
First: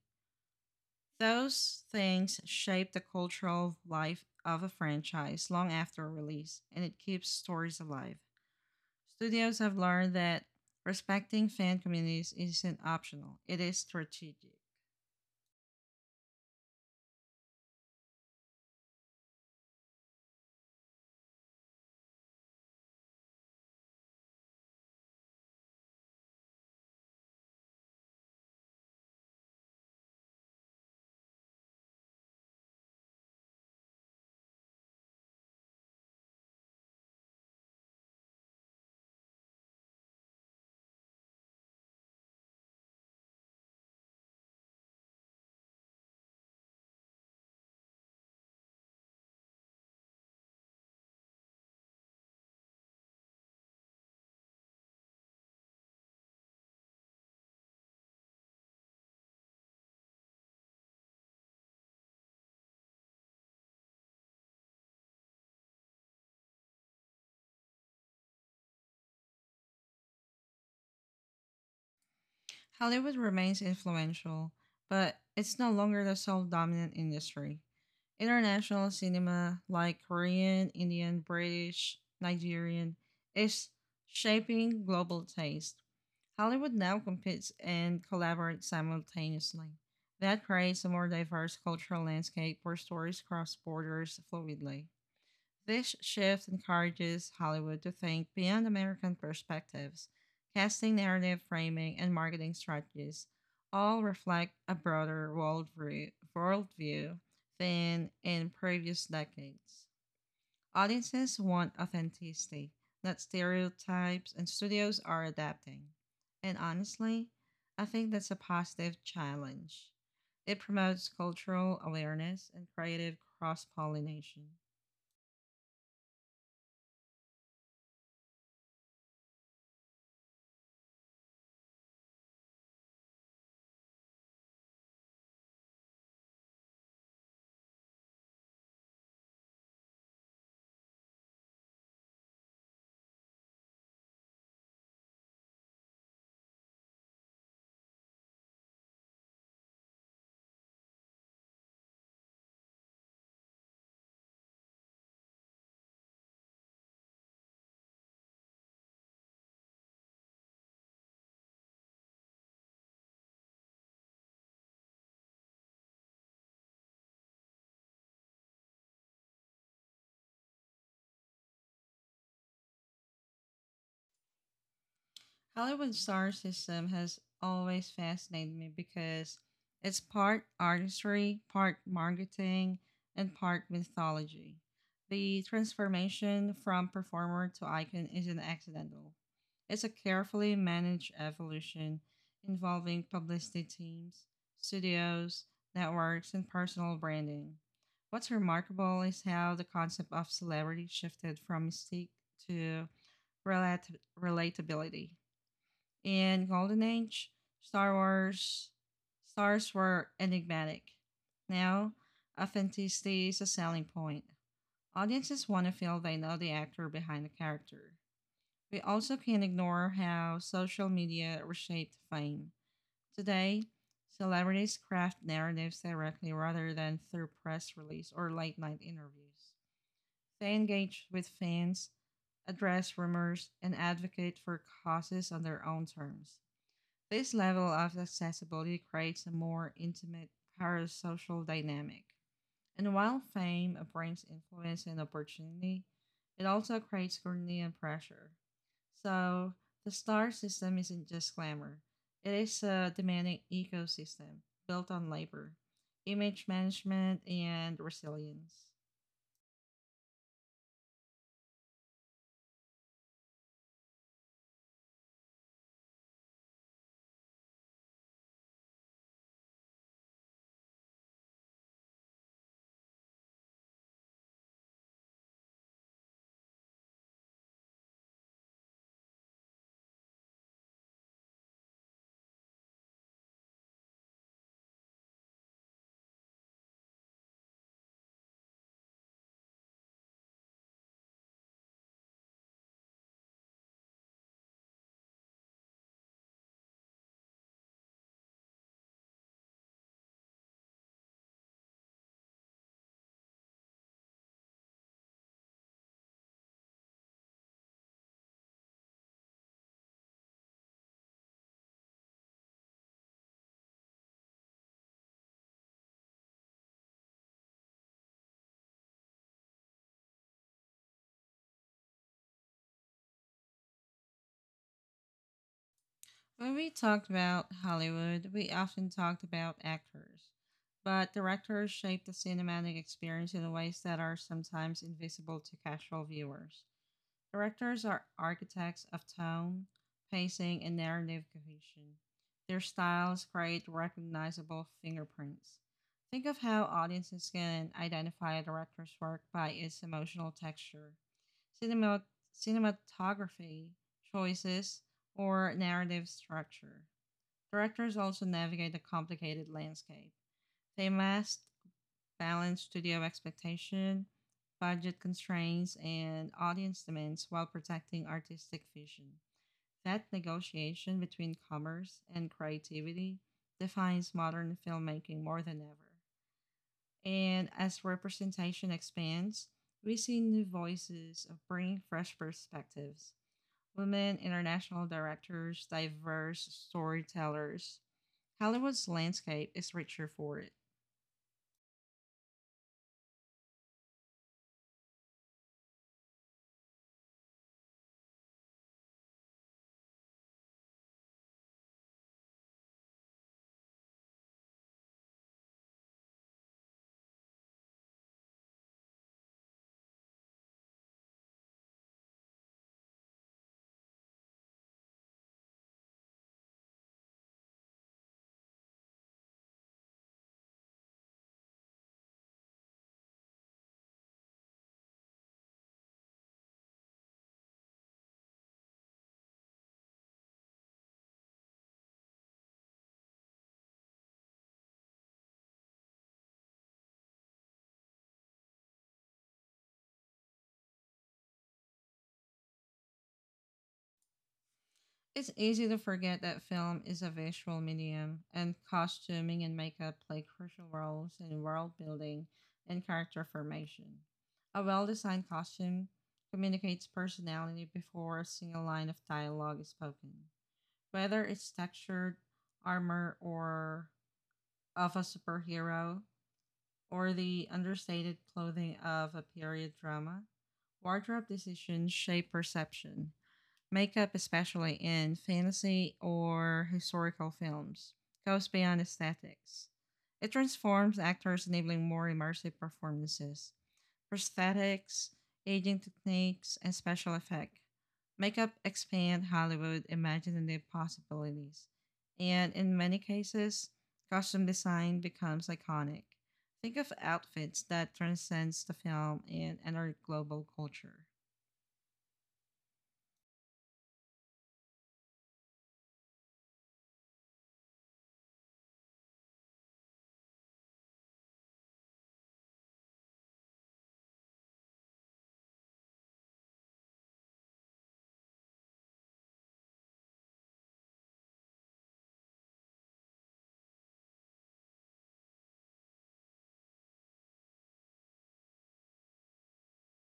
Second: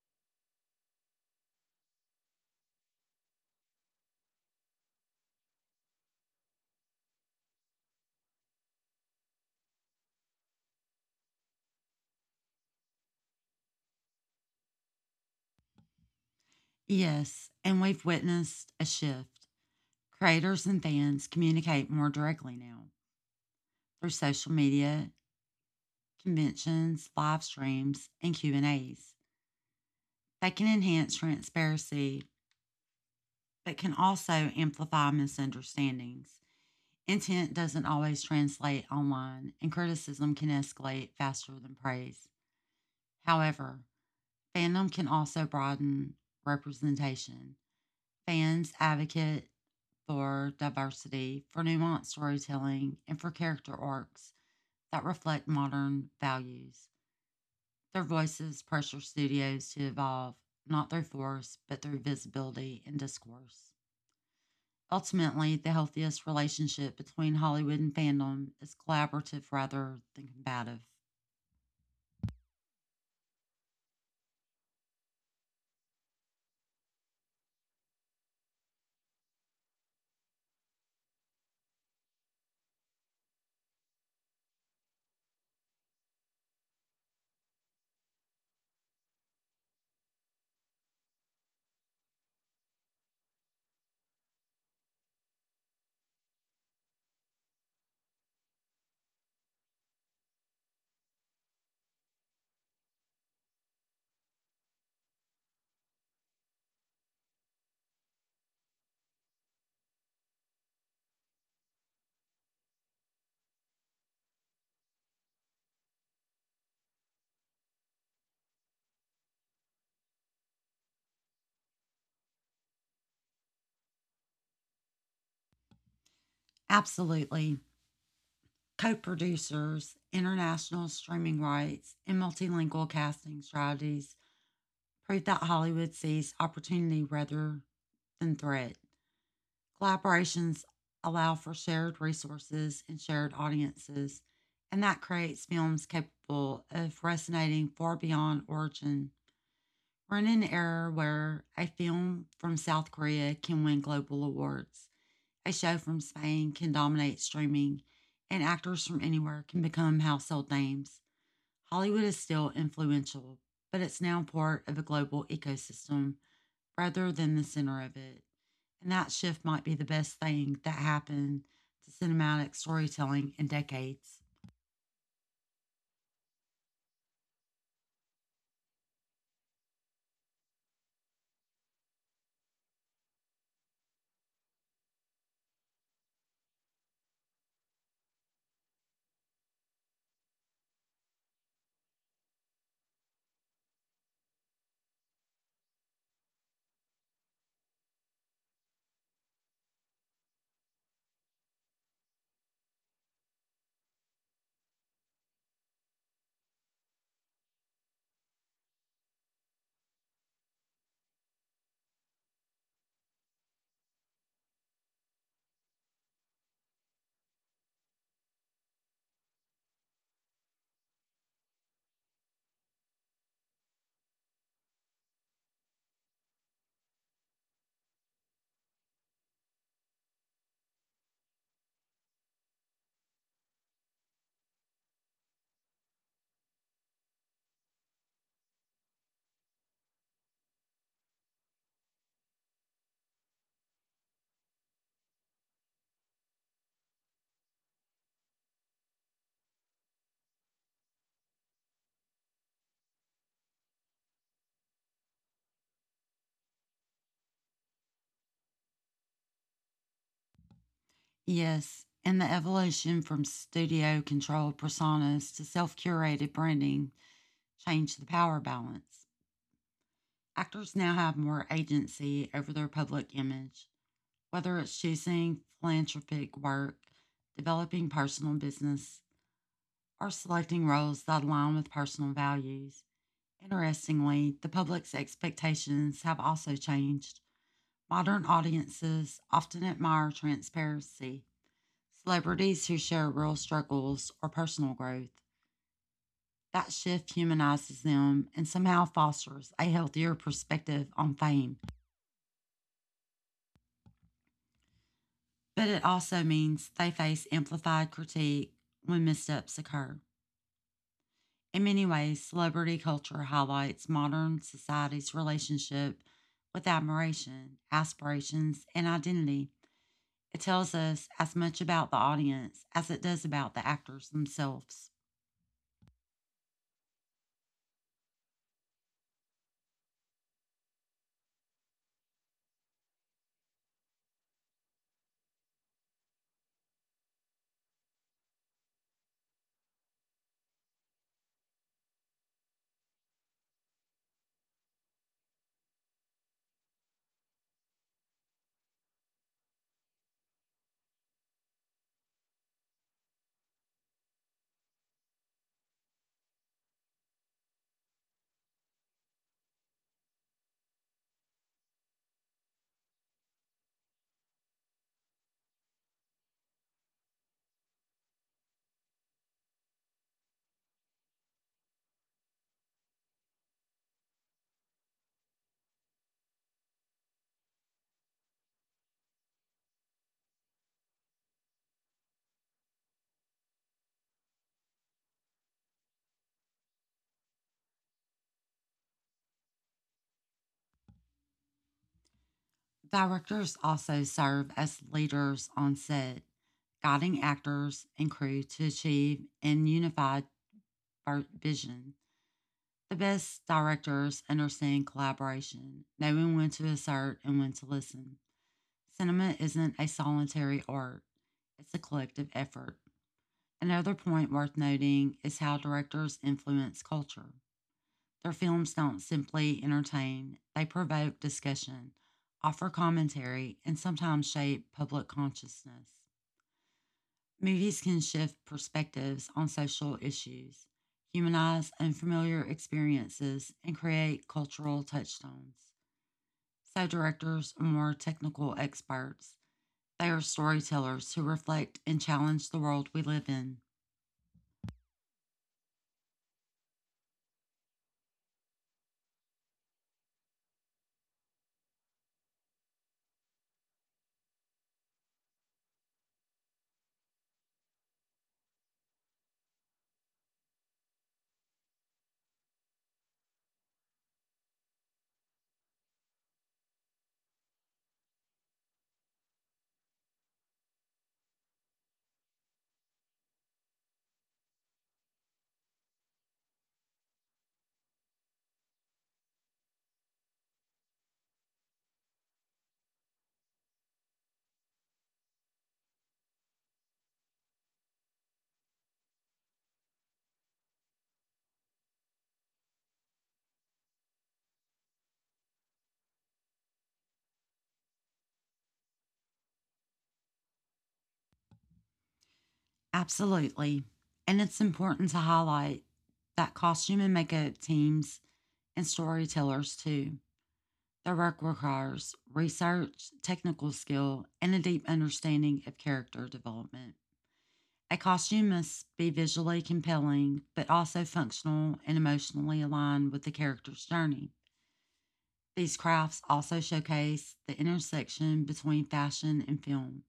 Those things shape the cultural life of a franchise long after release, and it keeps stories alive. Studios have learned that respecting fan communities isn't optional, it is strategic. Yes, and we've witnessed a shift. Creators and fans communicate more directly now through social media, conventions, live streams, and Q and As. They can enhance transparency but can also amplify misunderstandings. Intent doesn't always translate online, and criticism can escalate faster than praise. However, fandom can also broaden representation. Fans advocate for diversity, for nuanced storytelling, and for character arcs that reflect modern values. Their voices pressure studios to evolve, not through force, but through visibility and discourse. Ultimately, the healthiest relationship between Hollywood and fandom is collaborative rather than combative. Hollywood remains influential, but it's no longer the sole dominant industry. International cinema, like Korean, Indian, British, Nigerian, is shaping global taste. Hollywood now competes and collaborates simultaneously. That creates a more diverse cultural landscape where stories cross borders fluidly. This shift encourages Hollywood to think beyond American perspectives, casting narrative framing and marketing strategies all reflect a broader worldview, worldview than in previous decades. Audiences want authenticity, not stereotypes, and studios are adapting. And honestly, I think that's a positive challenge. It promotes cultural awareness and creative cross pollination. Absolutely co producers, international streaming rights, and multilingual casting strategies prove that Hollywood sees opportunity rather than threat. Collaborations allow for shared resources and shared audiences, and that creates films capable of resonating far beyond origin. We're in an era where a film from South Korea can win global awards, a show from Spain can dominate streaming, and actors from anywhere can become household names. Hollywood is still influential, but it's now part of a global ecosystem rather than the center of it. And that shift might be the best thing that happened to cinematic storytelling in decades. Hollywood's star system has always fascinated me because it's part artistry, part marketing, and part mythology. The transformation from performer to icon isn't accidental. It's a carefully managed evolution involving publicity teams, studios, networks, and personal branding. What's remarkable is how the concept of celebrity shifted from mystique to relat- relatability. In Golden Age, Star Wars stars were enigmatic. Now, authenticity is a selling point. Audiences want to feel they know the actor behind the character. We also can't ignore how social media reshaped fame. Today, celebrities craft narratives directly rather than through press release or late night interviews. They engage with fans, address rumors, and advocate for causes on their own terms. This level of accessibility creates a more intimate parasocial dynamic. And while fame brings influence and opportunity, it also creates scrutiny and pressure. So the star system isn't just glamour, it is a demanding ecosystem built on labor, image management, and resilience. Yes, and the evolution from studio controlled personas to self curated branding changed the power balance. Actors now have more agency over their public image, whether it's choosing philanthropic work, developing personal business, or selecting roles that align with personal values. Interestingly, the public's expectations have also changed. Modern audiences often admire transparency, celebrities who share real struggles or personal growth. That shift humanizes them and somehow fosters a healthier perspective on fame. But it also means they face amplified critique when missteps occur. In many ways, celebrity culture highlights modern society's relationship with admiration, aspirations, and identity. It tells us as much about the audience as it does about the actors themselves. When we talked about Hollywood, we often talked about actors, but directors shape the cinematic experience in ways that are sometimes invisible to casual viewers. Directors are architects of tone, pacing, and narrative cohesion. Their styles create recognizable fingerprints. Think of how audiences can identify a director's work by its emotional texture, cinema, cinematography choices, or narrative structure. Directors also navigate a complicated landscape. They must balance studio expectation, budget constraints, and audience demands while protecting artistic vision. That negotiation between commerce and creativity defines modern filmmaking more than ever. And as representation expands, we see new voices of bringing fresh perspectives, women international directors diverse storytellers, Hollywood's landscape is richer for it. Directors also serve as leaders on set, guiding actors and crew to achieve an unified vision. The best directors understand collaboration, knowing when to assert and when to listen. Cinema isn't a solitary art, it's a collective effort. Another point worth noting is how directors influence culture. Their films don't simply entertain, they provoke discussion, offer commentary, and sometimes shape public consciousness. Movies can shift perspectives on social issues, humanize unfamiliar experiences, and create cultural touchstones. So, directors are more technical experts. They are storytellers who reflect and challenge the world we live in. It's easy to forget that film is a visual medium, and costuming and makeup play crucial roles in world building and character formation. A well designed costume communicates personality before a single line of dialogue is spoken. Whether it's textured armor or of a superhero, or the understated clothing of a period drama, wardrobe decisions shape perception. Makeup, especially in fantasy or historical films, goes beyond aesthetics. It transforms actors, enabling more immersive performances. Prosthetics, aging techniques, and special effects makeup expand Hollywood imaginative possibilities. And in many cases, costume design becomes iconic. Think of outfits that transcends the film and enter global culture. Absolutely. And it's important to highlight that costume and makeup teams and storytellers, too. Their work requires research, technical skill, and a deep understanding of character development. A costume must be visually compelling, but also functional and emotionally aligned with the character's journey. These crafts also showcase the intersection between fashion and film.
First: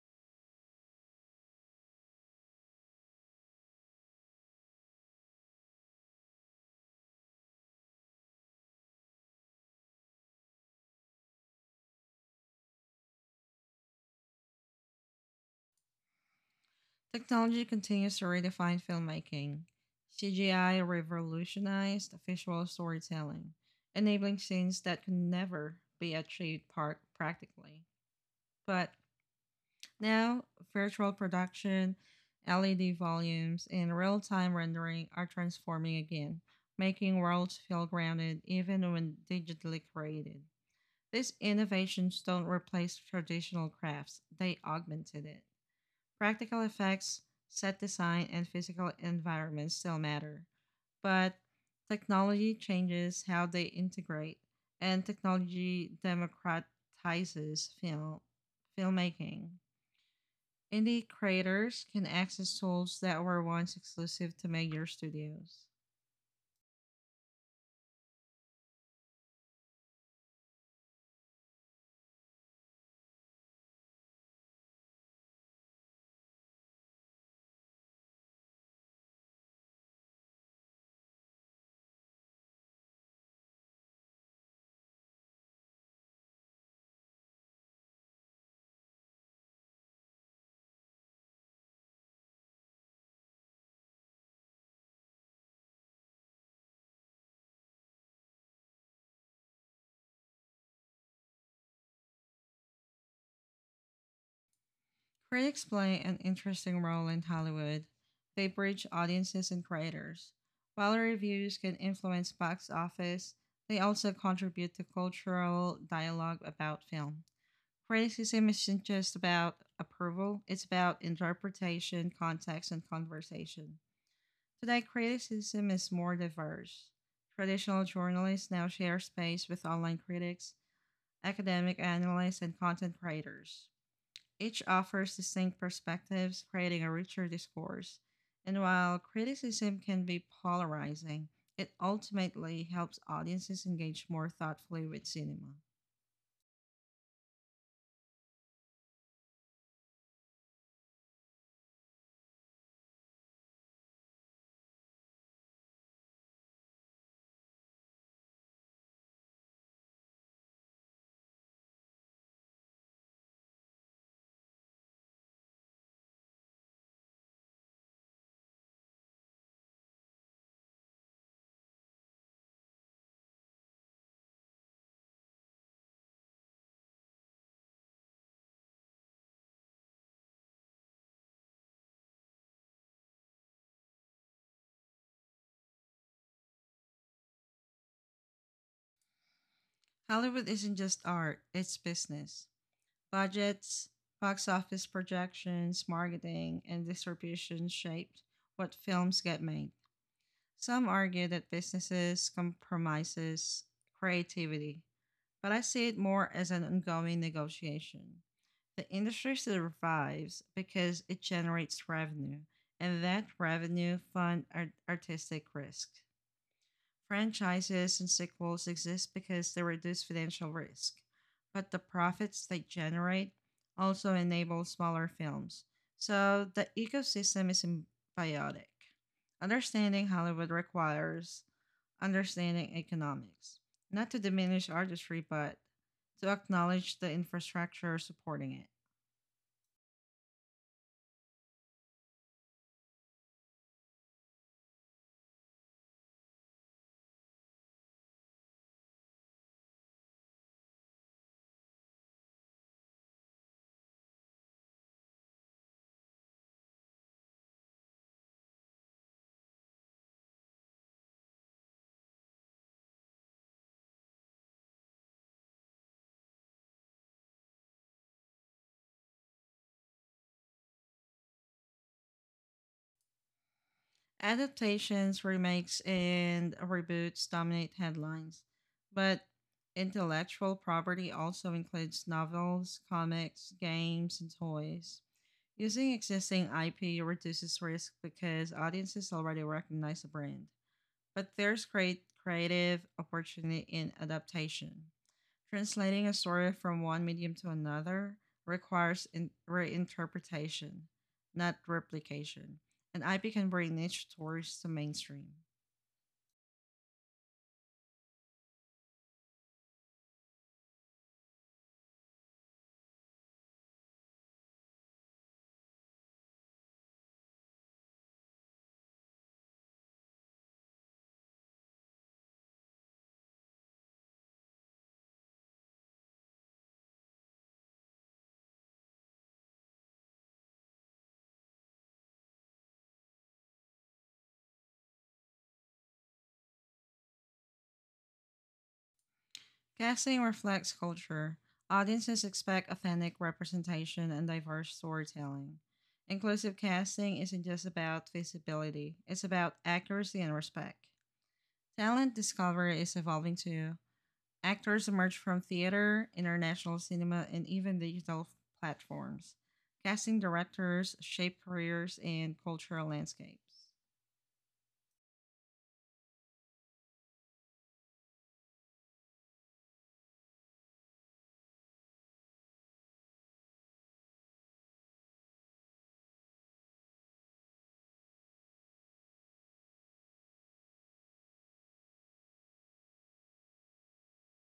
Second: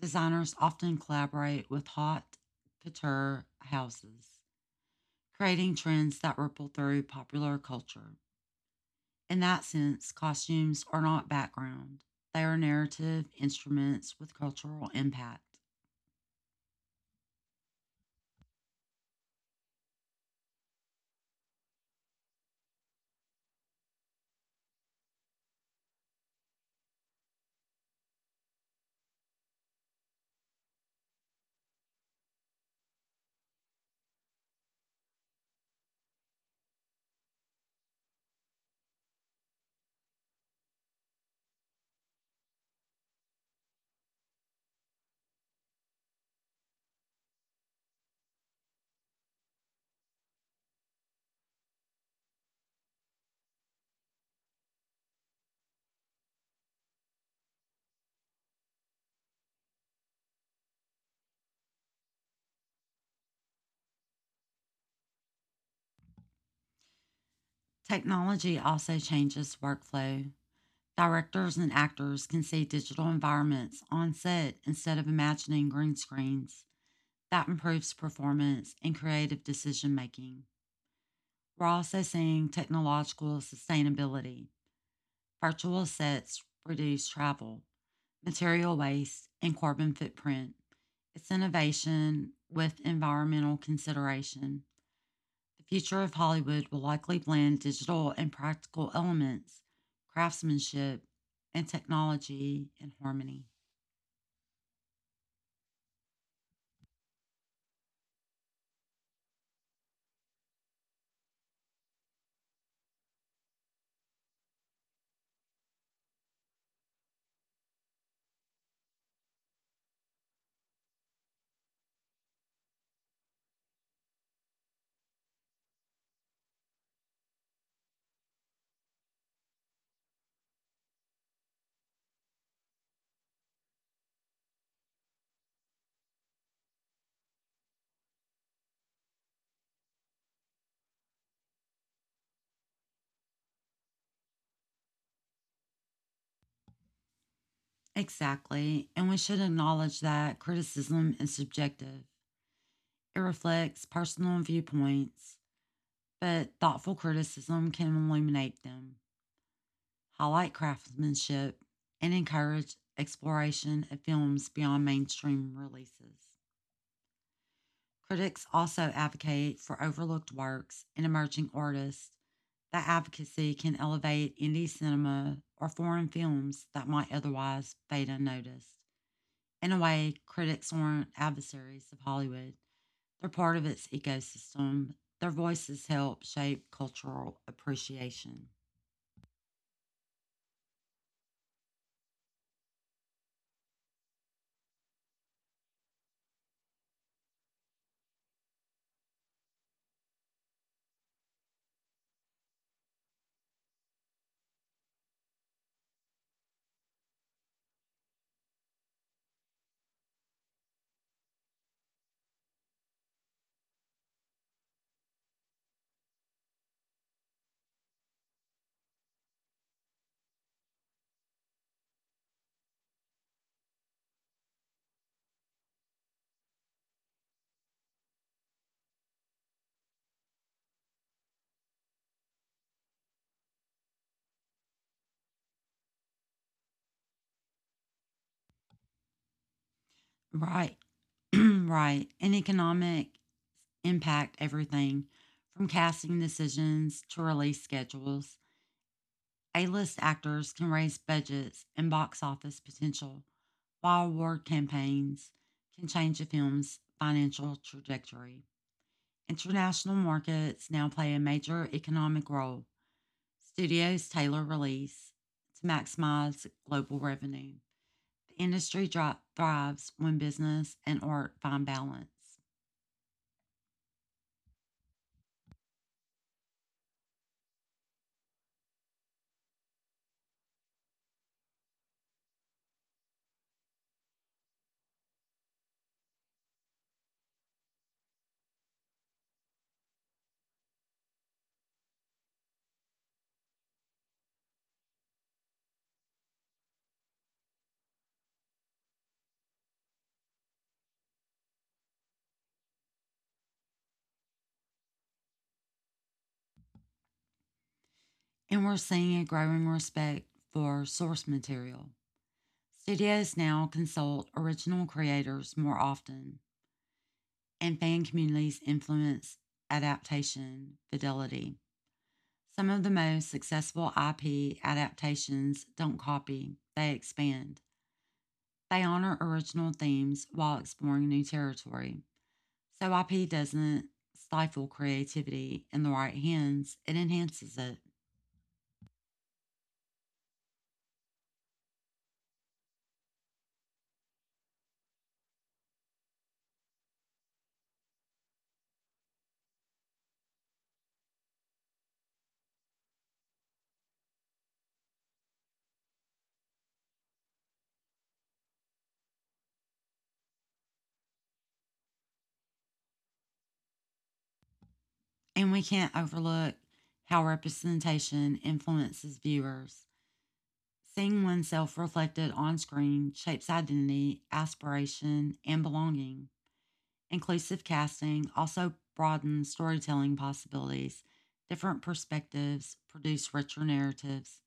Designers often collaborate with haute couture houses, creating trends that ripple through popular culture. In that sense, costumes are not background, they are narrative instruments with cultural impact. Technology continues to redefine filmmaking. C G I revolutionized visual storytelling, enabling scenes that could never be achieved par- practically. But now, virtual production, L E D volumes, and real time rendering are transforming again, making worlds feel grounded even when digitally created. These innovations don't replace traditional crafts, they augmented it. Practical effects, set design, and physical environments still matter, but technology changes how they integrate, and technology democratizes film filmmaking. Indie creators can access tools that were once exclusive to major studios. Technology also changes workflow. Directors and actors can see digital environments on set instead of imagining green screens. That improves performance and creative decision making. We're also seeing technological sustainability. Virtual sets reduce travel, material waste, and carbon footprint. It's innovation with environmental consideration. The future of Hollywood will likely blend digital and practical elements, craftsmanship, and technology in harmony. Critics play an interesting role in Hollywood. They bridge audiences and creators. While reviews can influence box office, they also contribute to cultural dialogue about film. Criticism isn't just about approval, it's about interpretation, context, and conversation. Today, criticism is more diverse. Traditional journalists now share space with online critics, academic analysts, and content creators. Each offers distinct perspectives, creating a richer discourse. And while criticism can be polarizing, it ultimately helps audiences engage more thoughtfully with cinema. Exactly. And we should acknowledge that criticism is subjective. It reflects personal viewpoints, but thoughtful criticism can illuminate them, highlight craftsmanship, and encourage exploration of films beyond mainstream releases. Critics also advocate for overlooked works and emerging artists. That advocacy can elevate indie cinema or foreign films that might otherwise fade unnoticed. In a way, critics aren't adversaries of Hollywood, they're part of its ecosystem. Their voices help shape cultural appreciation. Hollywood isn't just art, it's business. Budgets, box office projections, marketing, and distribution shaped what films get made. Some argue that businesses compromises creativity, but I see it more as an ongoing negotiation. The industry survives because it generates revenue, and that revenue fund art- artistic risk. Franchises and sequels exist because they reduce financial risk, but the profits they generate also enable smaller films. So the ecosystem is symbiotic. Understanding Hollywood requires understanding economics, not to diminish artistry, but to acknowledge the infrastructure supporting it. Right, right. And economic impact everything from casting decisions to release schedules. A list actors can raise budgets and box office potential, while award campaigns can change a film's financial trajectory. International markets now play a major economic role. Studios tailor release to maximize global revenue. The industry thrives when business and art find balance. Adaptations, remakes, and reboots dominate headlines, but intellectual property also includes novels, comics, games, and toys. Using existing I P reduces risk because audiences already recognize a brand, but there's great creative opportunity in adaptation. Translating a story from one medium to another requires in- reinterpretation, not replication, and I P can bring niche stories to mainstream. And we're seeing a growing respect for source material. Studios now consult original creators more often, and fan communities influence adaptation fidelity. Some of the most successful I P adaptations don't copy, they expand. They honor original themes while exploring new territory. So I P doesn't stifle creativity in the right hands, it enhances it. Casting reflects culture. Audiences expect authentic representation and diverse storytelling. Inclusive casting isn't just about visibility, it's about accuracy and respect. Talent discovery is evolving too, actors emerged from theater, international cinema, and even digital platforms. Casting directors shaped careers and cultural landscapes. And we can't overlook how representation influences viewers. Seeing oneself reflected on screen shapes identity, aspiration, and belonging. Inclusive casting also broadens storytelling possibilities. Different perspectives produce richer narratives.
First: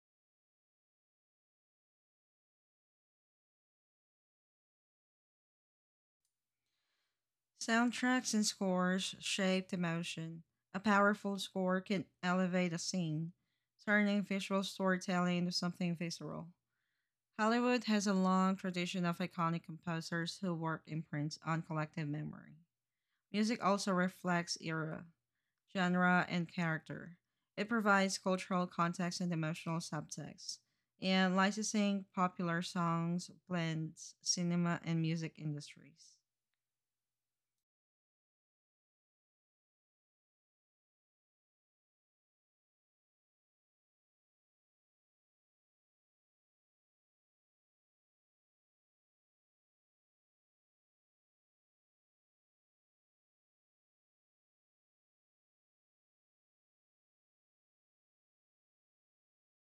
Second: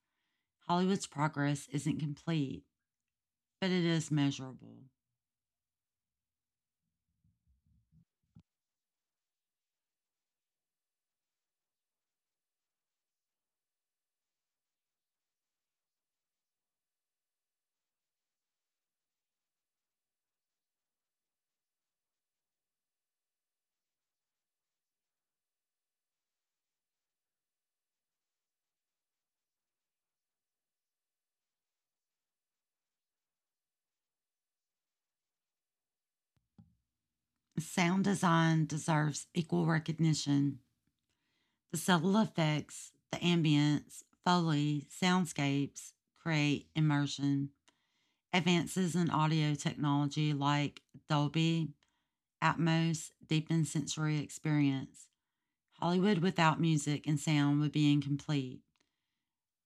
Hollywood's progress isn't complete, but it is measurable. Soundtracks and scores shaped emotion. A powerful score can elevate a scene, turning visual storytelling into something visceral. Hollywood has a long tradition of iconic composers who work imprints on collective memory. Music also reflects era, genre, and character. It provides cultural context and emotional subtext. And licensing popular songs blends cinema and music industries. Sound design deserves equal recognition. The subtle effects, the ambience, foley, soundscapes create immersion. Advances in audio technology like Dolby Atmos deepen sensory experience. Hollywood without music and sound would be incomplete.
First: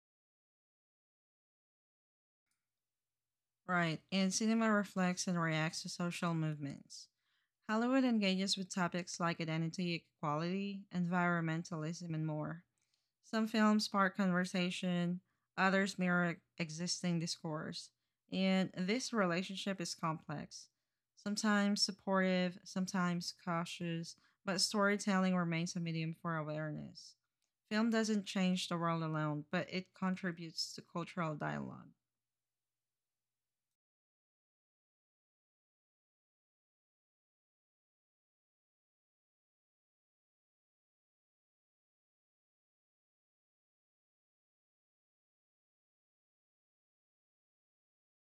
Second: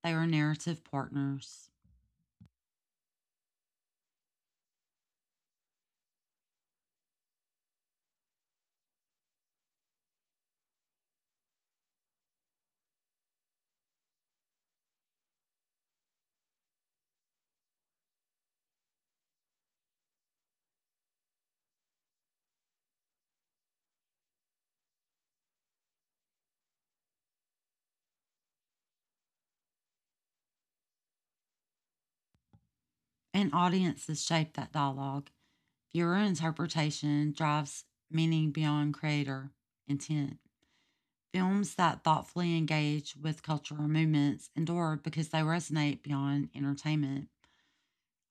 They are narrative partners, Right, and cinema reflects and reacts to social movements. Hollywood engages with topics like identity, equality, environmentalism, and more. Some films spark conversation, others mirror existing discourse. And this relationship is complex, sometimes supportive, sometimes cautious, but storytelling remains a medium for awareness. Film doesn't change the world alone, but it contributes to cultural dialogue. and audiences shape that dialogue. Viewer interpretation drives meaning beyond creator intent. Films that thoughtfully engage with cultural movements endure because they resonate beyond entertainment.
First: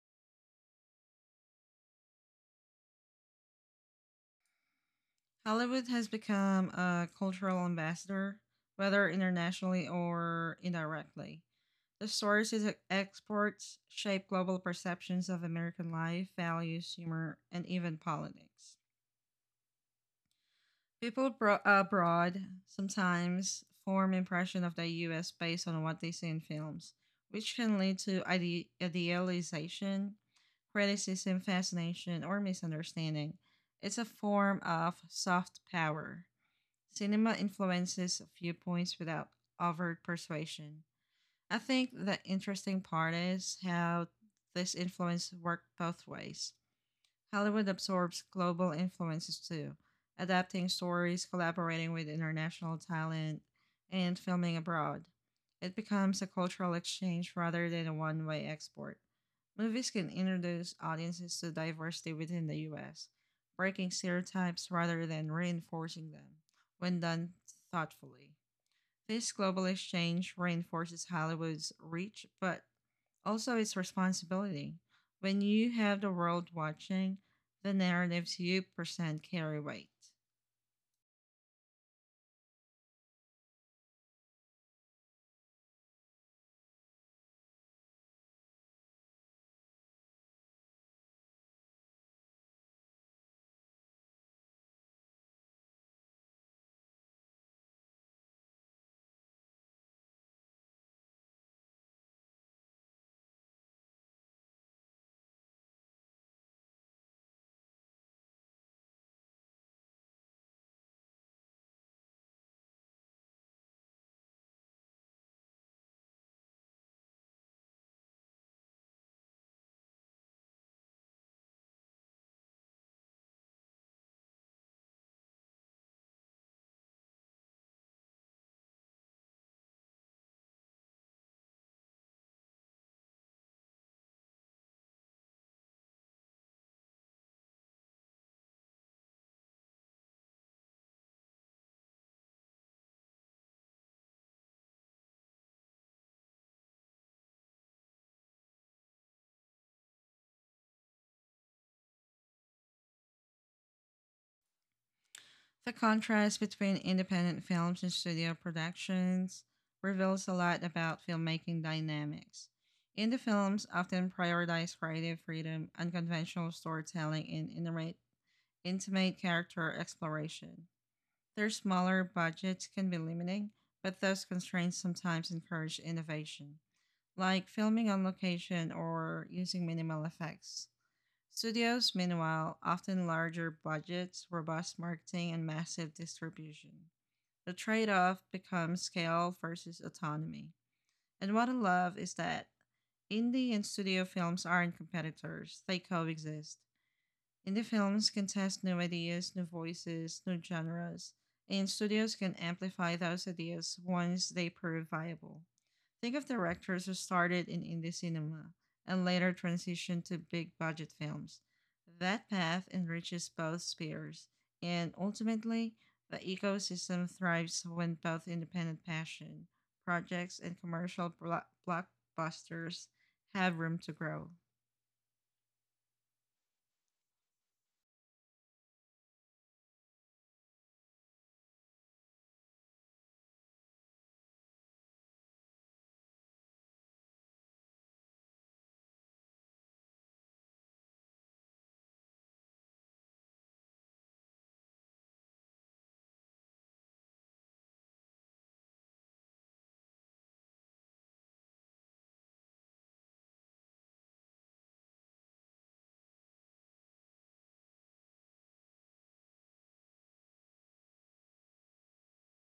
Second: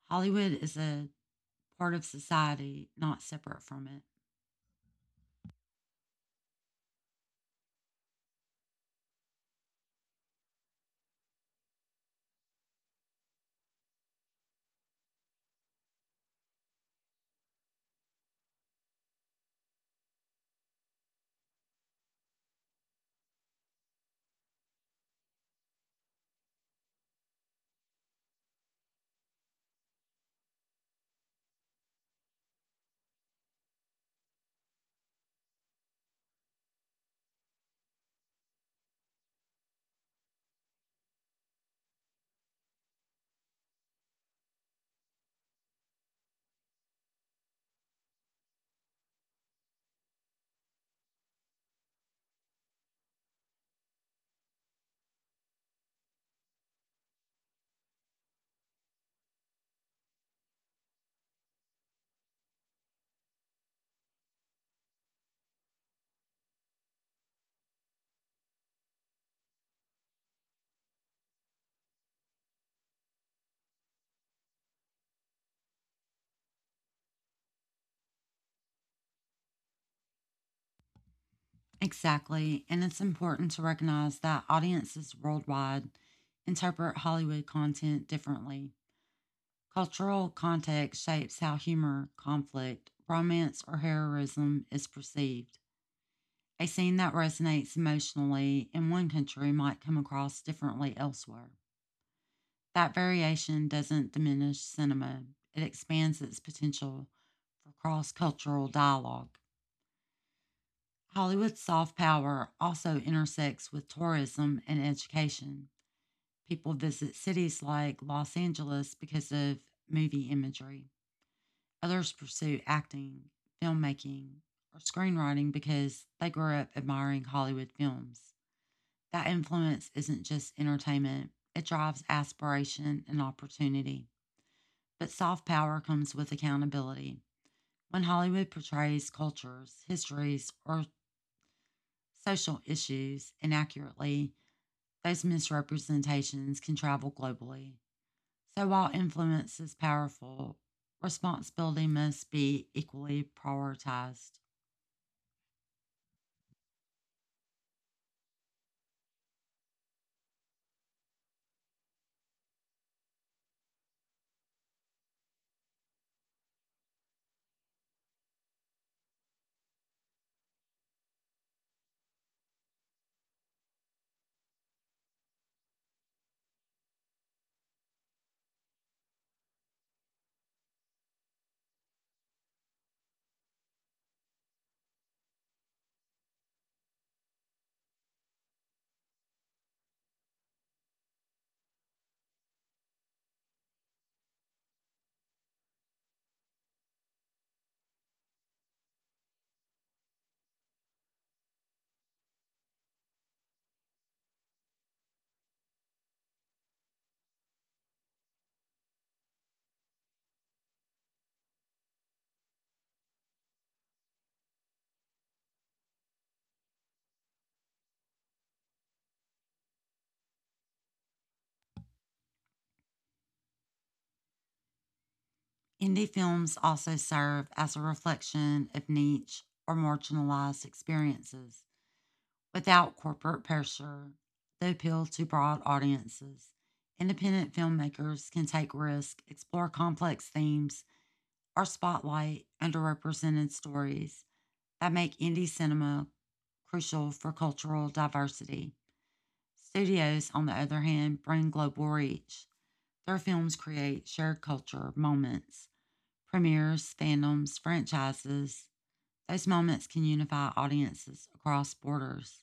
Hollywood is a part of society, not separate from it. Hollywood has become a cultural ambassador, whether internationally or indirectly. The stories it exports shape global perceptions of American life, values, humor, and even politics. People bro- uh, abroad sometimes form impression of the U S based on what they see in films, which can lead to ide- idealization, criticism, fascination, or misunderstanding. It's a form of soft power. Cinema influences viewpoints without overt persuasion. I think the interesting part is how this influence worked both ways. Hollywood absorbs global influences too, adapting stories, collaborating with international talent, and filming abroad. It becomes a cultural exchange rather than a one way export. Movies can introduce audiences to diversity within the U S, breaking stereotypes rather than reinforcing them when done thoughtfully. This global exchange reinforces Hollywood's reach but also, it's responsibility. When you have the world watching, the narratives you present carry weight. Exactly. And it's important to recognize that audiences worldwide interpret Hollywood content differently. Cultural context shapes how humor, conflict, romance, or heroism is perceived. A scene that resonates emotionally in one country might come across differently elsewhere. That variation doesn't diminish cinema, it expands its potential for cross cultural dialogue. Hollywood's soft power also intersects with tourism and education. People visit cities like Los Angeles because of movie imagery. Others pursue acting, filmmaking, or screenwriting because they grew up admiring Hollywood films. That influence isn't just entertainment, it drives aspiration and opportunity. But soft power comes with accountability. When Hollywood portrays cultures, histories, or social issues inaccurately, those misrepresentations can travel globally. So while influence is powerful, responsibility must be equally prioritized. The contrast between independent films and studio productions reveals a lot about filmmaking dynamics. Indie films often prioritize creative freedom, unconventional storytelling, and intimate, character exploration. Their smaller budgets can be limiting, but those constraints sometimes encourage innovation, like filming on location or using minimal effects. Studios, meanwhile, often larger budgets, robust marketing, and massive distribution. The trade off becomes scale versus autonomy. And what I love is that indie and studio films aren't competitors, they coexist. Indie films can test new ideas, new voices, new genres, and studios can amplify those ideas once they prove viable. Think of directors who started in indie cinema and later transitioned to big budget films. That path enriches both spheres, and ultimately, the ecosystem thrives when both independent passion projects and commercial blockbusters have room to grow. Indie films also serve as a reflection of niche or marginalized experiences. Without corporate pressure, they appeal to broad audiences. Independent filmmakers can take risks, explore complex themes, or spotlight underrepresented stories. That make indie cinema crucial for cultural diversity. Studios, on the other hand, bring global reach. Their films create shared culture moments, premieres, fandoms, franchises. Those moments can unify audiences across borders.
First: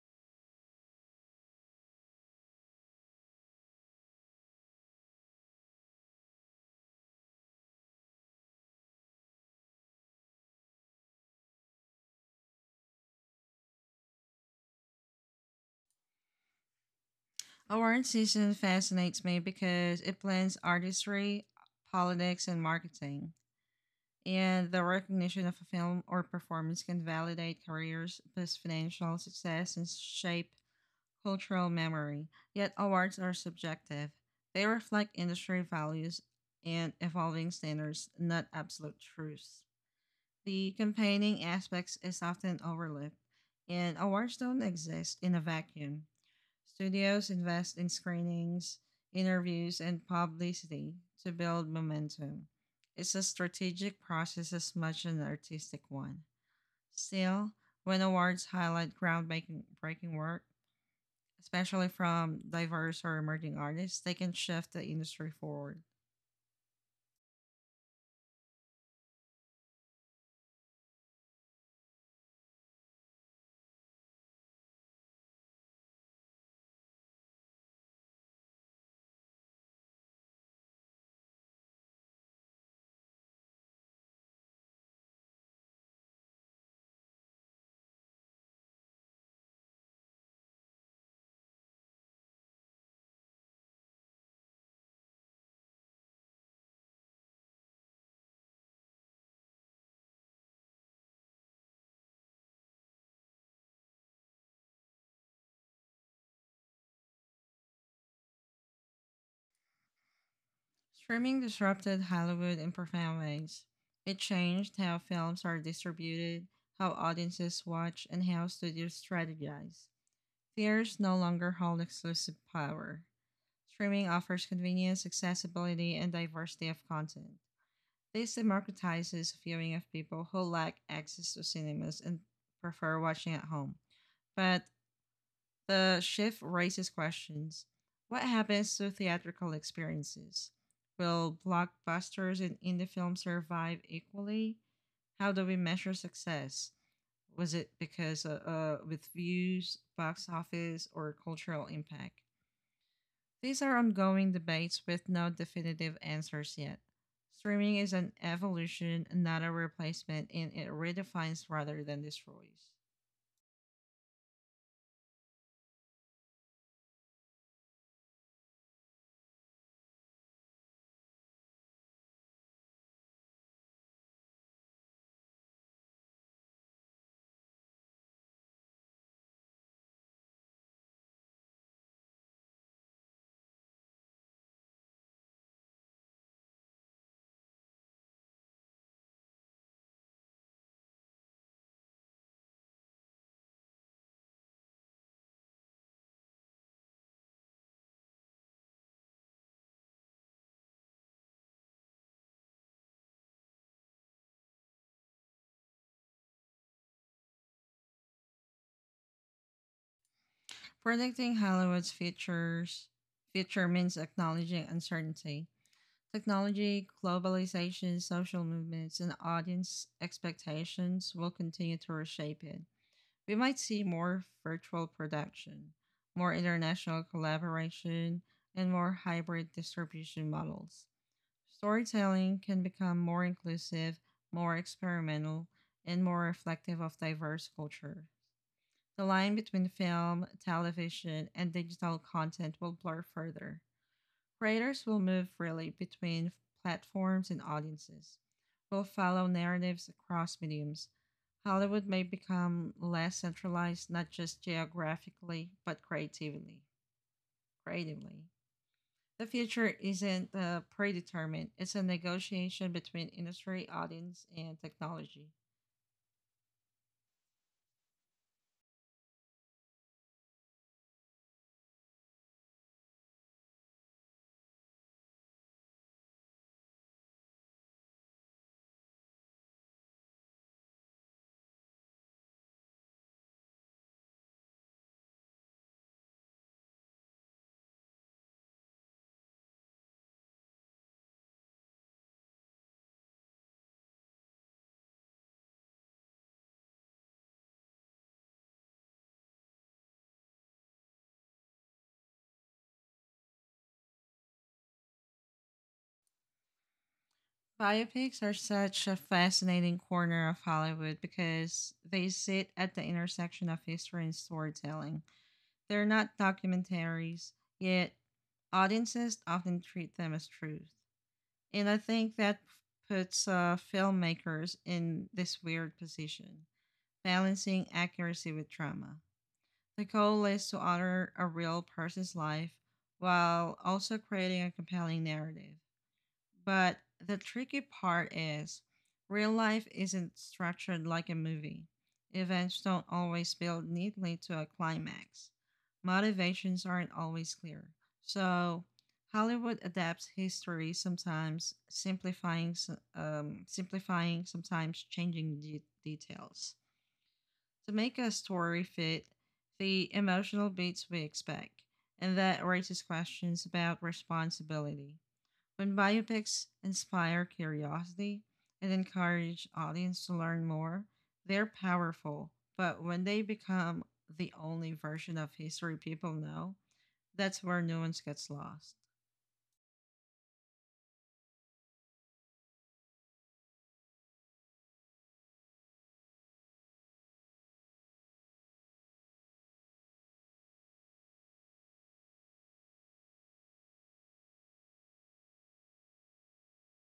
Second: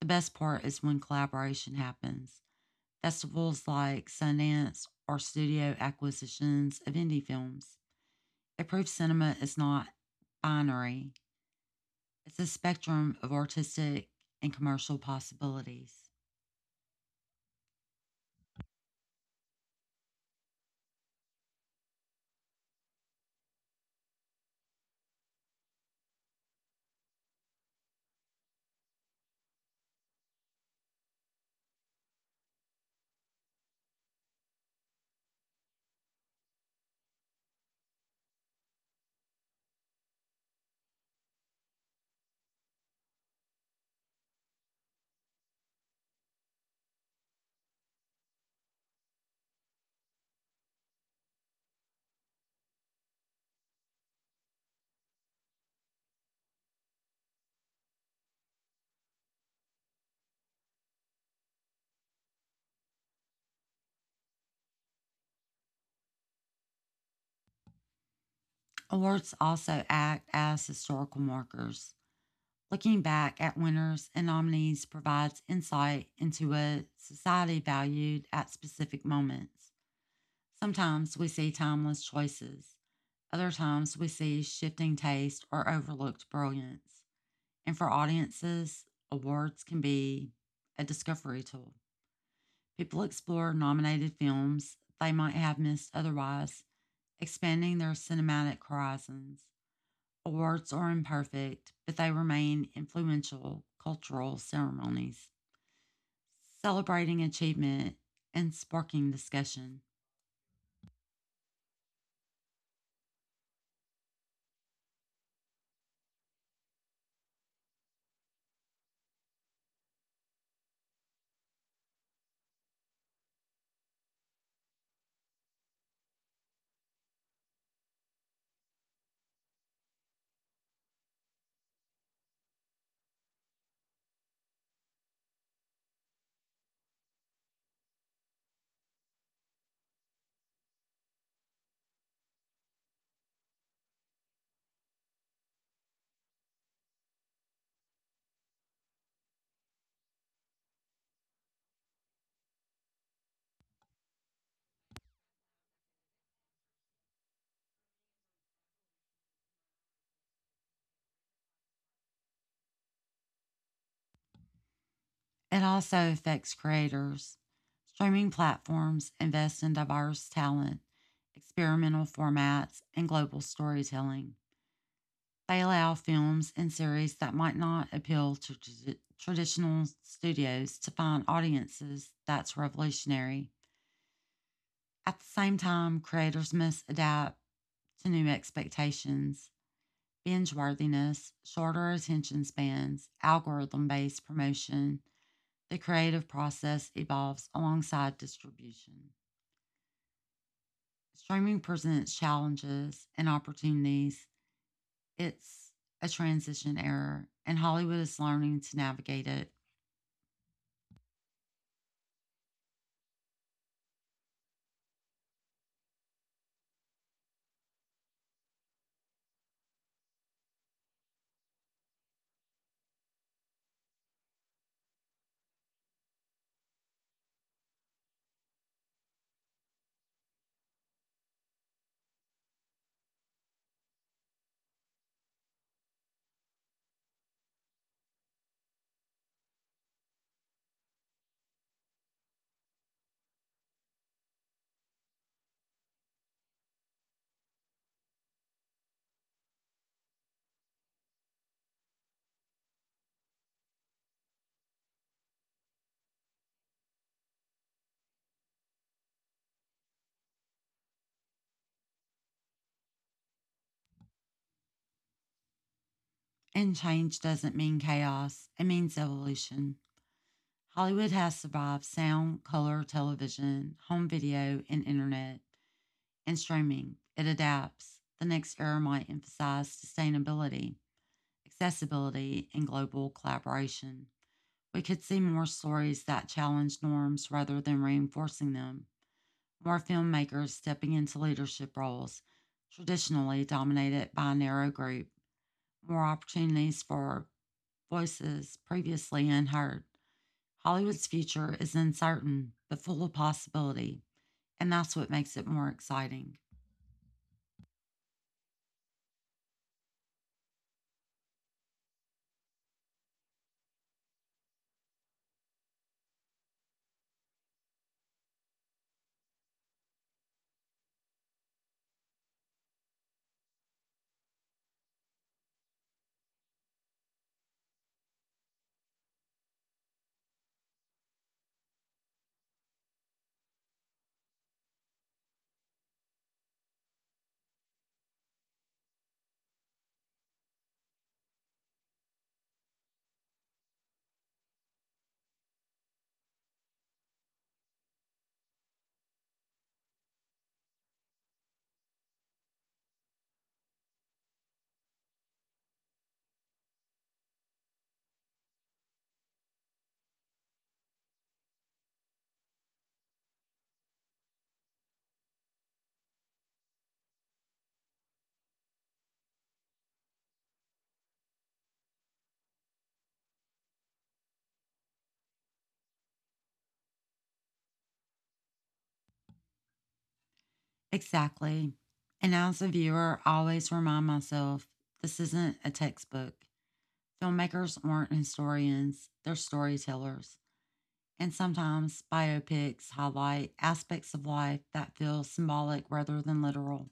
The best part is when collaboration happens. Festivals like Sundance or studio acquisitions of indie films. They prove cinema is not binary, it's a spectrum of artistic and commercial possibilities. Award season fascinates me because it blends artistry, politics, and marketing, and the recognition of a film or performance can validate careers, boost financial success, and shape cultural memory. Yet awards are subjective. They reflect industry values and evolving standards, not absolute truths. The campaigning aspects is often overlooked, and awards don't exist in a vacuum. Studios invest in screenings, interviews, and publicity to build momentum. It's a strategic process as much as an artistic one. Still, when awards highlight groundbreaking breaking work, especially from diverse or emerging artists, they can shift the industry forward. Awards also act as historical markers. Looking back at winners and nominees provides insight into what society valued at specific moments. Sometimes we see timeless choices, other times we see shifting taste or overlooked brilliance. And for audiences, awards can be a discovery tool. People explore nominated films they might have missed otherwise, expanding their cinematic horizons. Awards are imperfect, but they remain influential cultural ceremonies, celebrating achievement and sparking discussion. Streaming disrupted Hollywood in profound ways. It changed how films are distributed, how audiences watch, and how studios strategize. Theaters no longer hold exclusive power. Streaming offers convenience, accessibility, and diversity of content. This democratizes viewing of people who lack access to cinemas and prefer watching at home. But the shift raises questions. What happens to theatrical experiences? Will blockbusters and indie films survive equally? How do we measure success? Was it because uh, uh, with views, box office, or cultural impact? These are ongoing debates with no definitive answers yet. Streaming is an evolution, not a replacement, and it redefines rather than destroys. It also affects creators. Streaming platforms invest in diverse talent, experimental formats, and global storytelling. They allow films and series that might not appeal to traditional studios to find audiences. That's revolutionary. At the same time, creators must adapt to new expectations, binge worthiness, shorter attention spans, algorithm based promotion. The creative process evolves alongside distribution. Streaming presents challenges and opportunities. It's a transition era, and Hollywood is learning to navigate it. Predicting Hollywood's futures future means acknowledging uncertainty. Technology, globalization, social movements, and audience expectations will continue to reshape it. We might see more virtual production, more international collaboration, and more hybrid distribution models. Storytelling can become more inclusive, more experimental, and more reflective of diverse culture. The line between film, television, and digital content will blur further. Creators will move freely between platforms and audiences, will follow narratives across mediums. Hollywood may become less centralized, not just geographically, but creatively. Creatively. The future isn't uh, predetermined, it's a negotiation between industry, audience, and technology. And change doesn't mean chaos, it means evolution. Hollywood has survived sound, color, television, home video, and internet, and streaming. It adapts. The next era might emphasize sustainability, accessibility, and global collaboration. We could see more stories that challenge norms rather than reinforcing them, more filmmakers stepping into leadership roles traditionally dominated by a narrow group, more opportunities for voices previously unheard. Hollywood's future is uncertain but full of possibility, and that's what makes it more exciting. Biopics are such a fascinating corner of Hollywood because they sit at the intersection of history and storytelling. They're not documentaries, yet audiences often treat them as truth. And I think that puts uh, filmmakers in this weird position, balancing accuracy with drama. The goal is to honor a real person's life while also creating a compelling narrative. But the tricky part is real life isn't structured like a movie. Events don't always build neatly to a climax. Motivations aren't always clear. So, Hollywood adapts history, sometimes simplifying s- um, simplifying, sometimes changing de- details to make a story fit the emotional beats we expect. And that raises questions about responsibility. When biopics inspire curiosity and encourage audience to learn more, they're powerful. But when they become the only version of history people know, that's where nuance gets lost. Exactly. And as a viewer, I always remind myself this isn't a textbook. Filmmakers aren't historians, they're storytellers. And sometimes biopics highlight aspects of life that feel symbolic rather than literal,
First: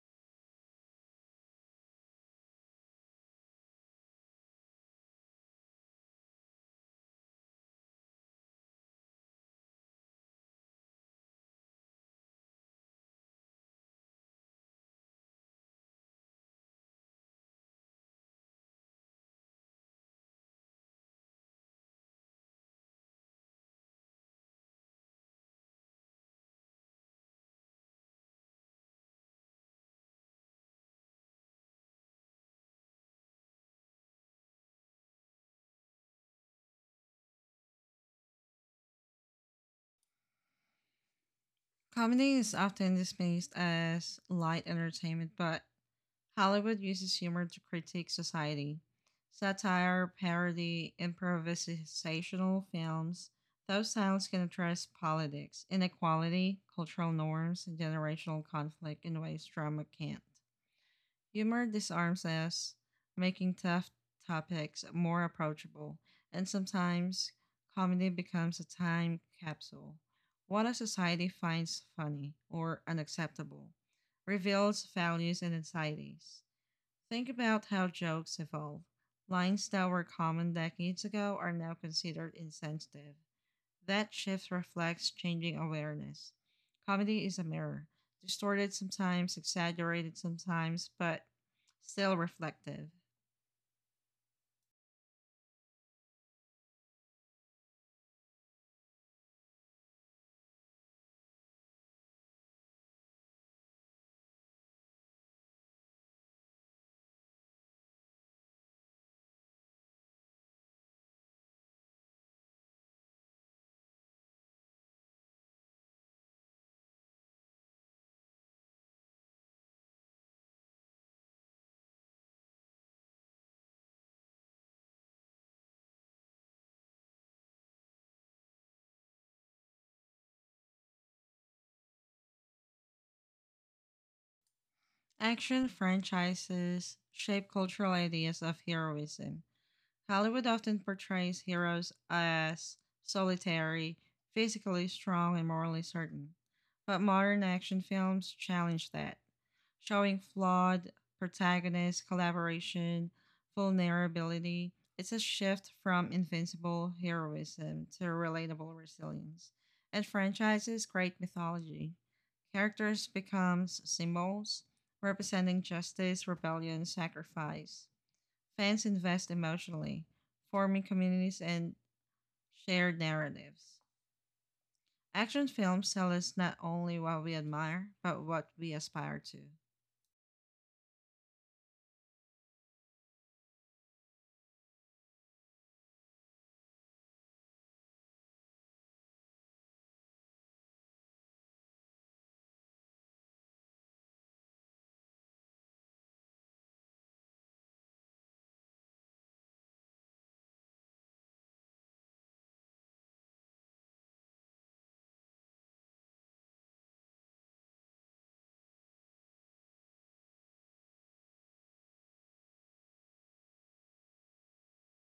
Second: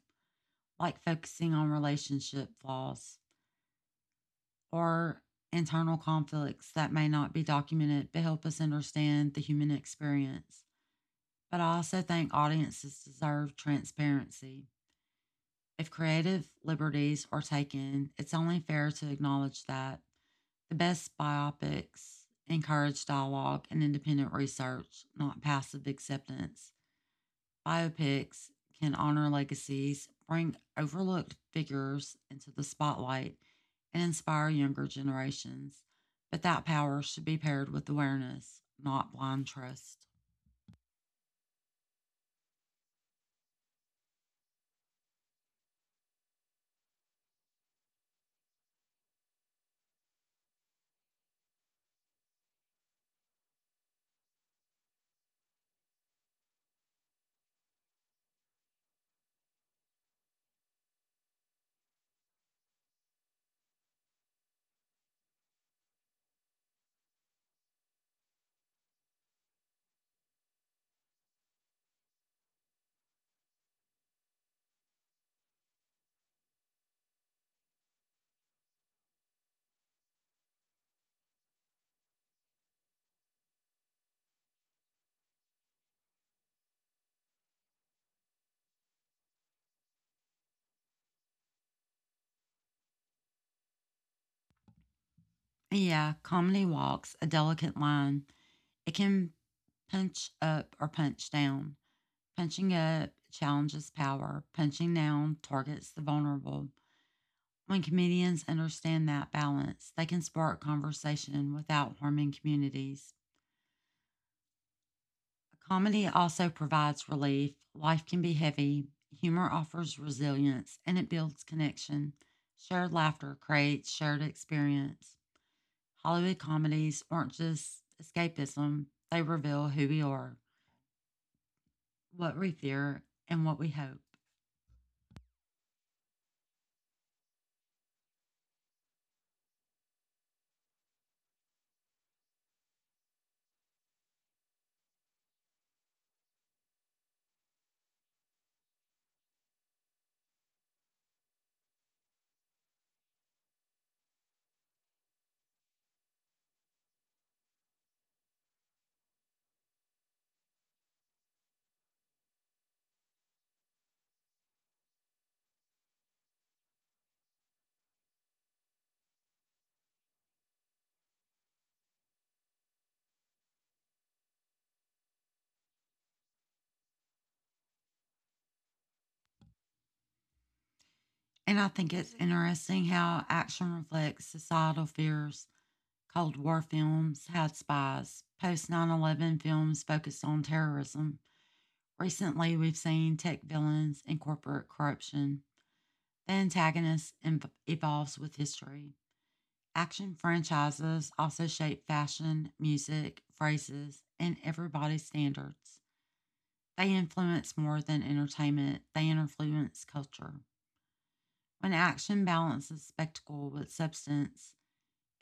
like focusing on relationship flaws or internal conflicts that may not be documented but help us understand the human experience. But I also think audiences deserve transparency. If creative liberties are taken, it's only fair to acknowledge that. The best biopics encourage dialogue and independent research, not passive acceptance. Biopics can honor legacies, bring overlooked figures into the spotlight, and inspire younger generations. But that power should be paired with awareness, not blind trust. Comedy is often dismissed as light entertainment, but Hollywood uses humor to critique society. Satire, parody, improvisational films, those styles can address politics, inequality, cultural norms, and generational conflict in ways drama can't. Humor disarms us, making tough topics more approachable, and sometimes comedy becomes a time capsule. What a society finds funny or unacceptable reveals values and anxieties. Think about how jokes evolve. Lines that were common decades ago are now considered insensitive. That shift reflects changing awareness. Comedy is a mirror, distorted sometimes, exaggerated sometimes, but still reflective. Yeah, comedy walks a delicate line. It can punch up or punch down. Punching up challenges power, punching down targets the vulnerable. When comedians understand that balance, they can spark conversation without harming communities. Comedy also provides relief. Life can be heavy. Humor offers resilience and it builds connection. Shared laughter creates shared experience. Hollywood comedies aren't just escapism, they reveal who we are, what we fear, and what we hope. Action franchises shape cultural ideas of heroism. Hollywood often portrays heroes as solitary, physically strong, and morally certain. But modern action films challenge that, showing flawed protagonist collaboration, vulnerability. It's a shift from invincible heroism to relatable resilience. And franchises create mythology. Characters become symbols representing justice, rebellion, sacrifice. Fans invest emotionally, forming communities and shared narratives. Action films tell us not only what we admire, but what we aspire to. And I think it's interesting how action reflects societal fears. Cold War films had spies, post nine eleven films focused on terrorism. Recently, we've seen tech villains and corporate corruption. The antagonist inv- evolves with history. Action franchises also shape fashion, music, phrases, and everybody's standards. They influence more than entertainment, they influence culture. When action balances spectacle with substance,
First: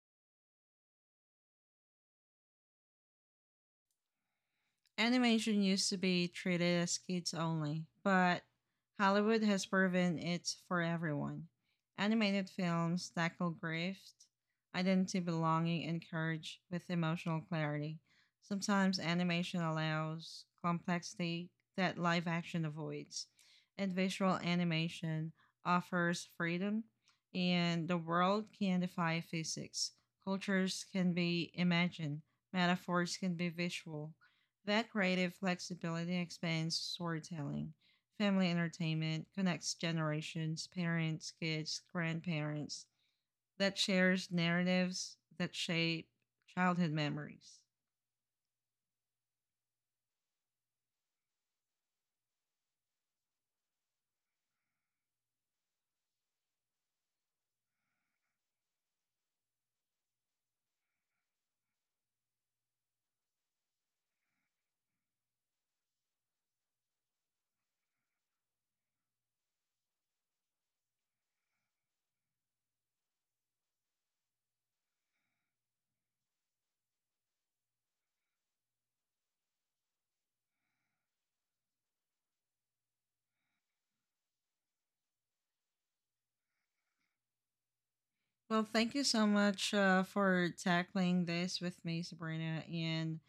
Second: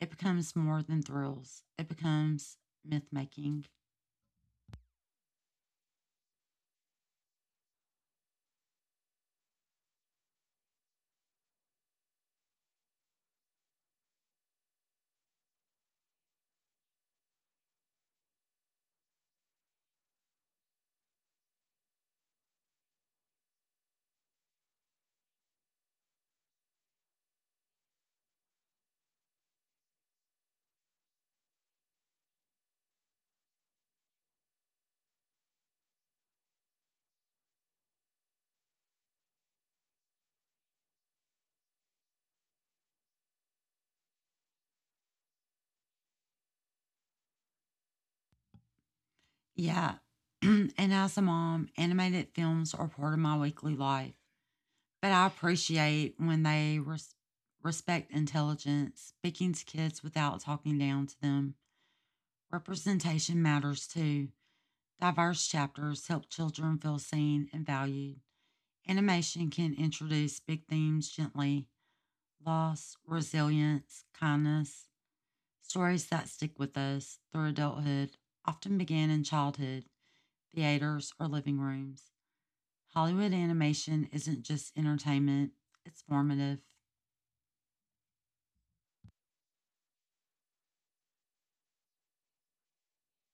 it becomes more than thrills, it becomes myth making. Animation used to be treated as kids only, but Hollywood has proven it's for everyone. Animated films tackle grief, identity, belonging, and courage with emotional clarity. Sometimes animation allows complexity that live action avoids, and visual animation offers freedom, and the world can defy physics. Cultures can be imagined, metaphors can be visual, that creative flexibility expands storytelling. Family entertainment connects generations, parents, kids, grandparents, that shares narratives that shape childhood memories. Yeah. And as a mom, animated films are part of my weekly life, but I appreciate when they res- respect intelligence, speaking to kids without talking down to them. Representation matters too. Diverse chapters help children feel seen and valued. Animation can introduce big themes gently, loss, resilience, kindness. Stories that stick with us through adulthood often began in childhood, theaters, or living rooms. Hollywood animation isn't just entertainment, it's formative. Well, thank you so much uh, for tackling this with me, Sabrina. And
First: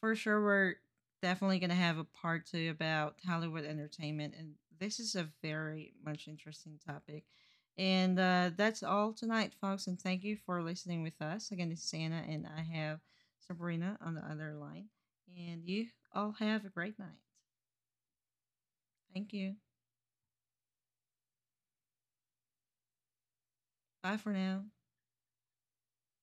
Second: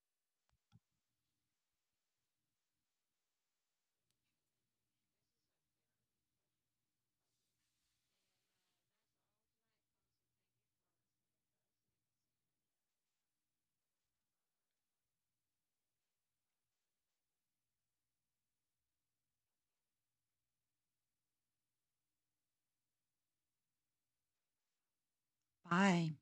for sure, we're definitely going to have a part two about Hollywood entertainment. And this is a very much interesting topic. And uh, that's all tonight, folks. And thank you for listening with us. Again, this is Anna, and I have Sabrina on the other line. And you all have a great night. Thank you. Bye for now. Bye.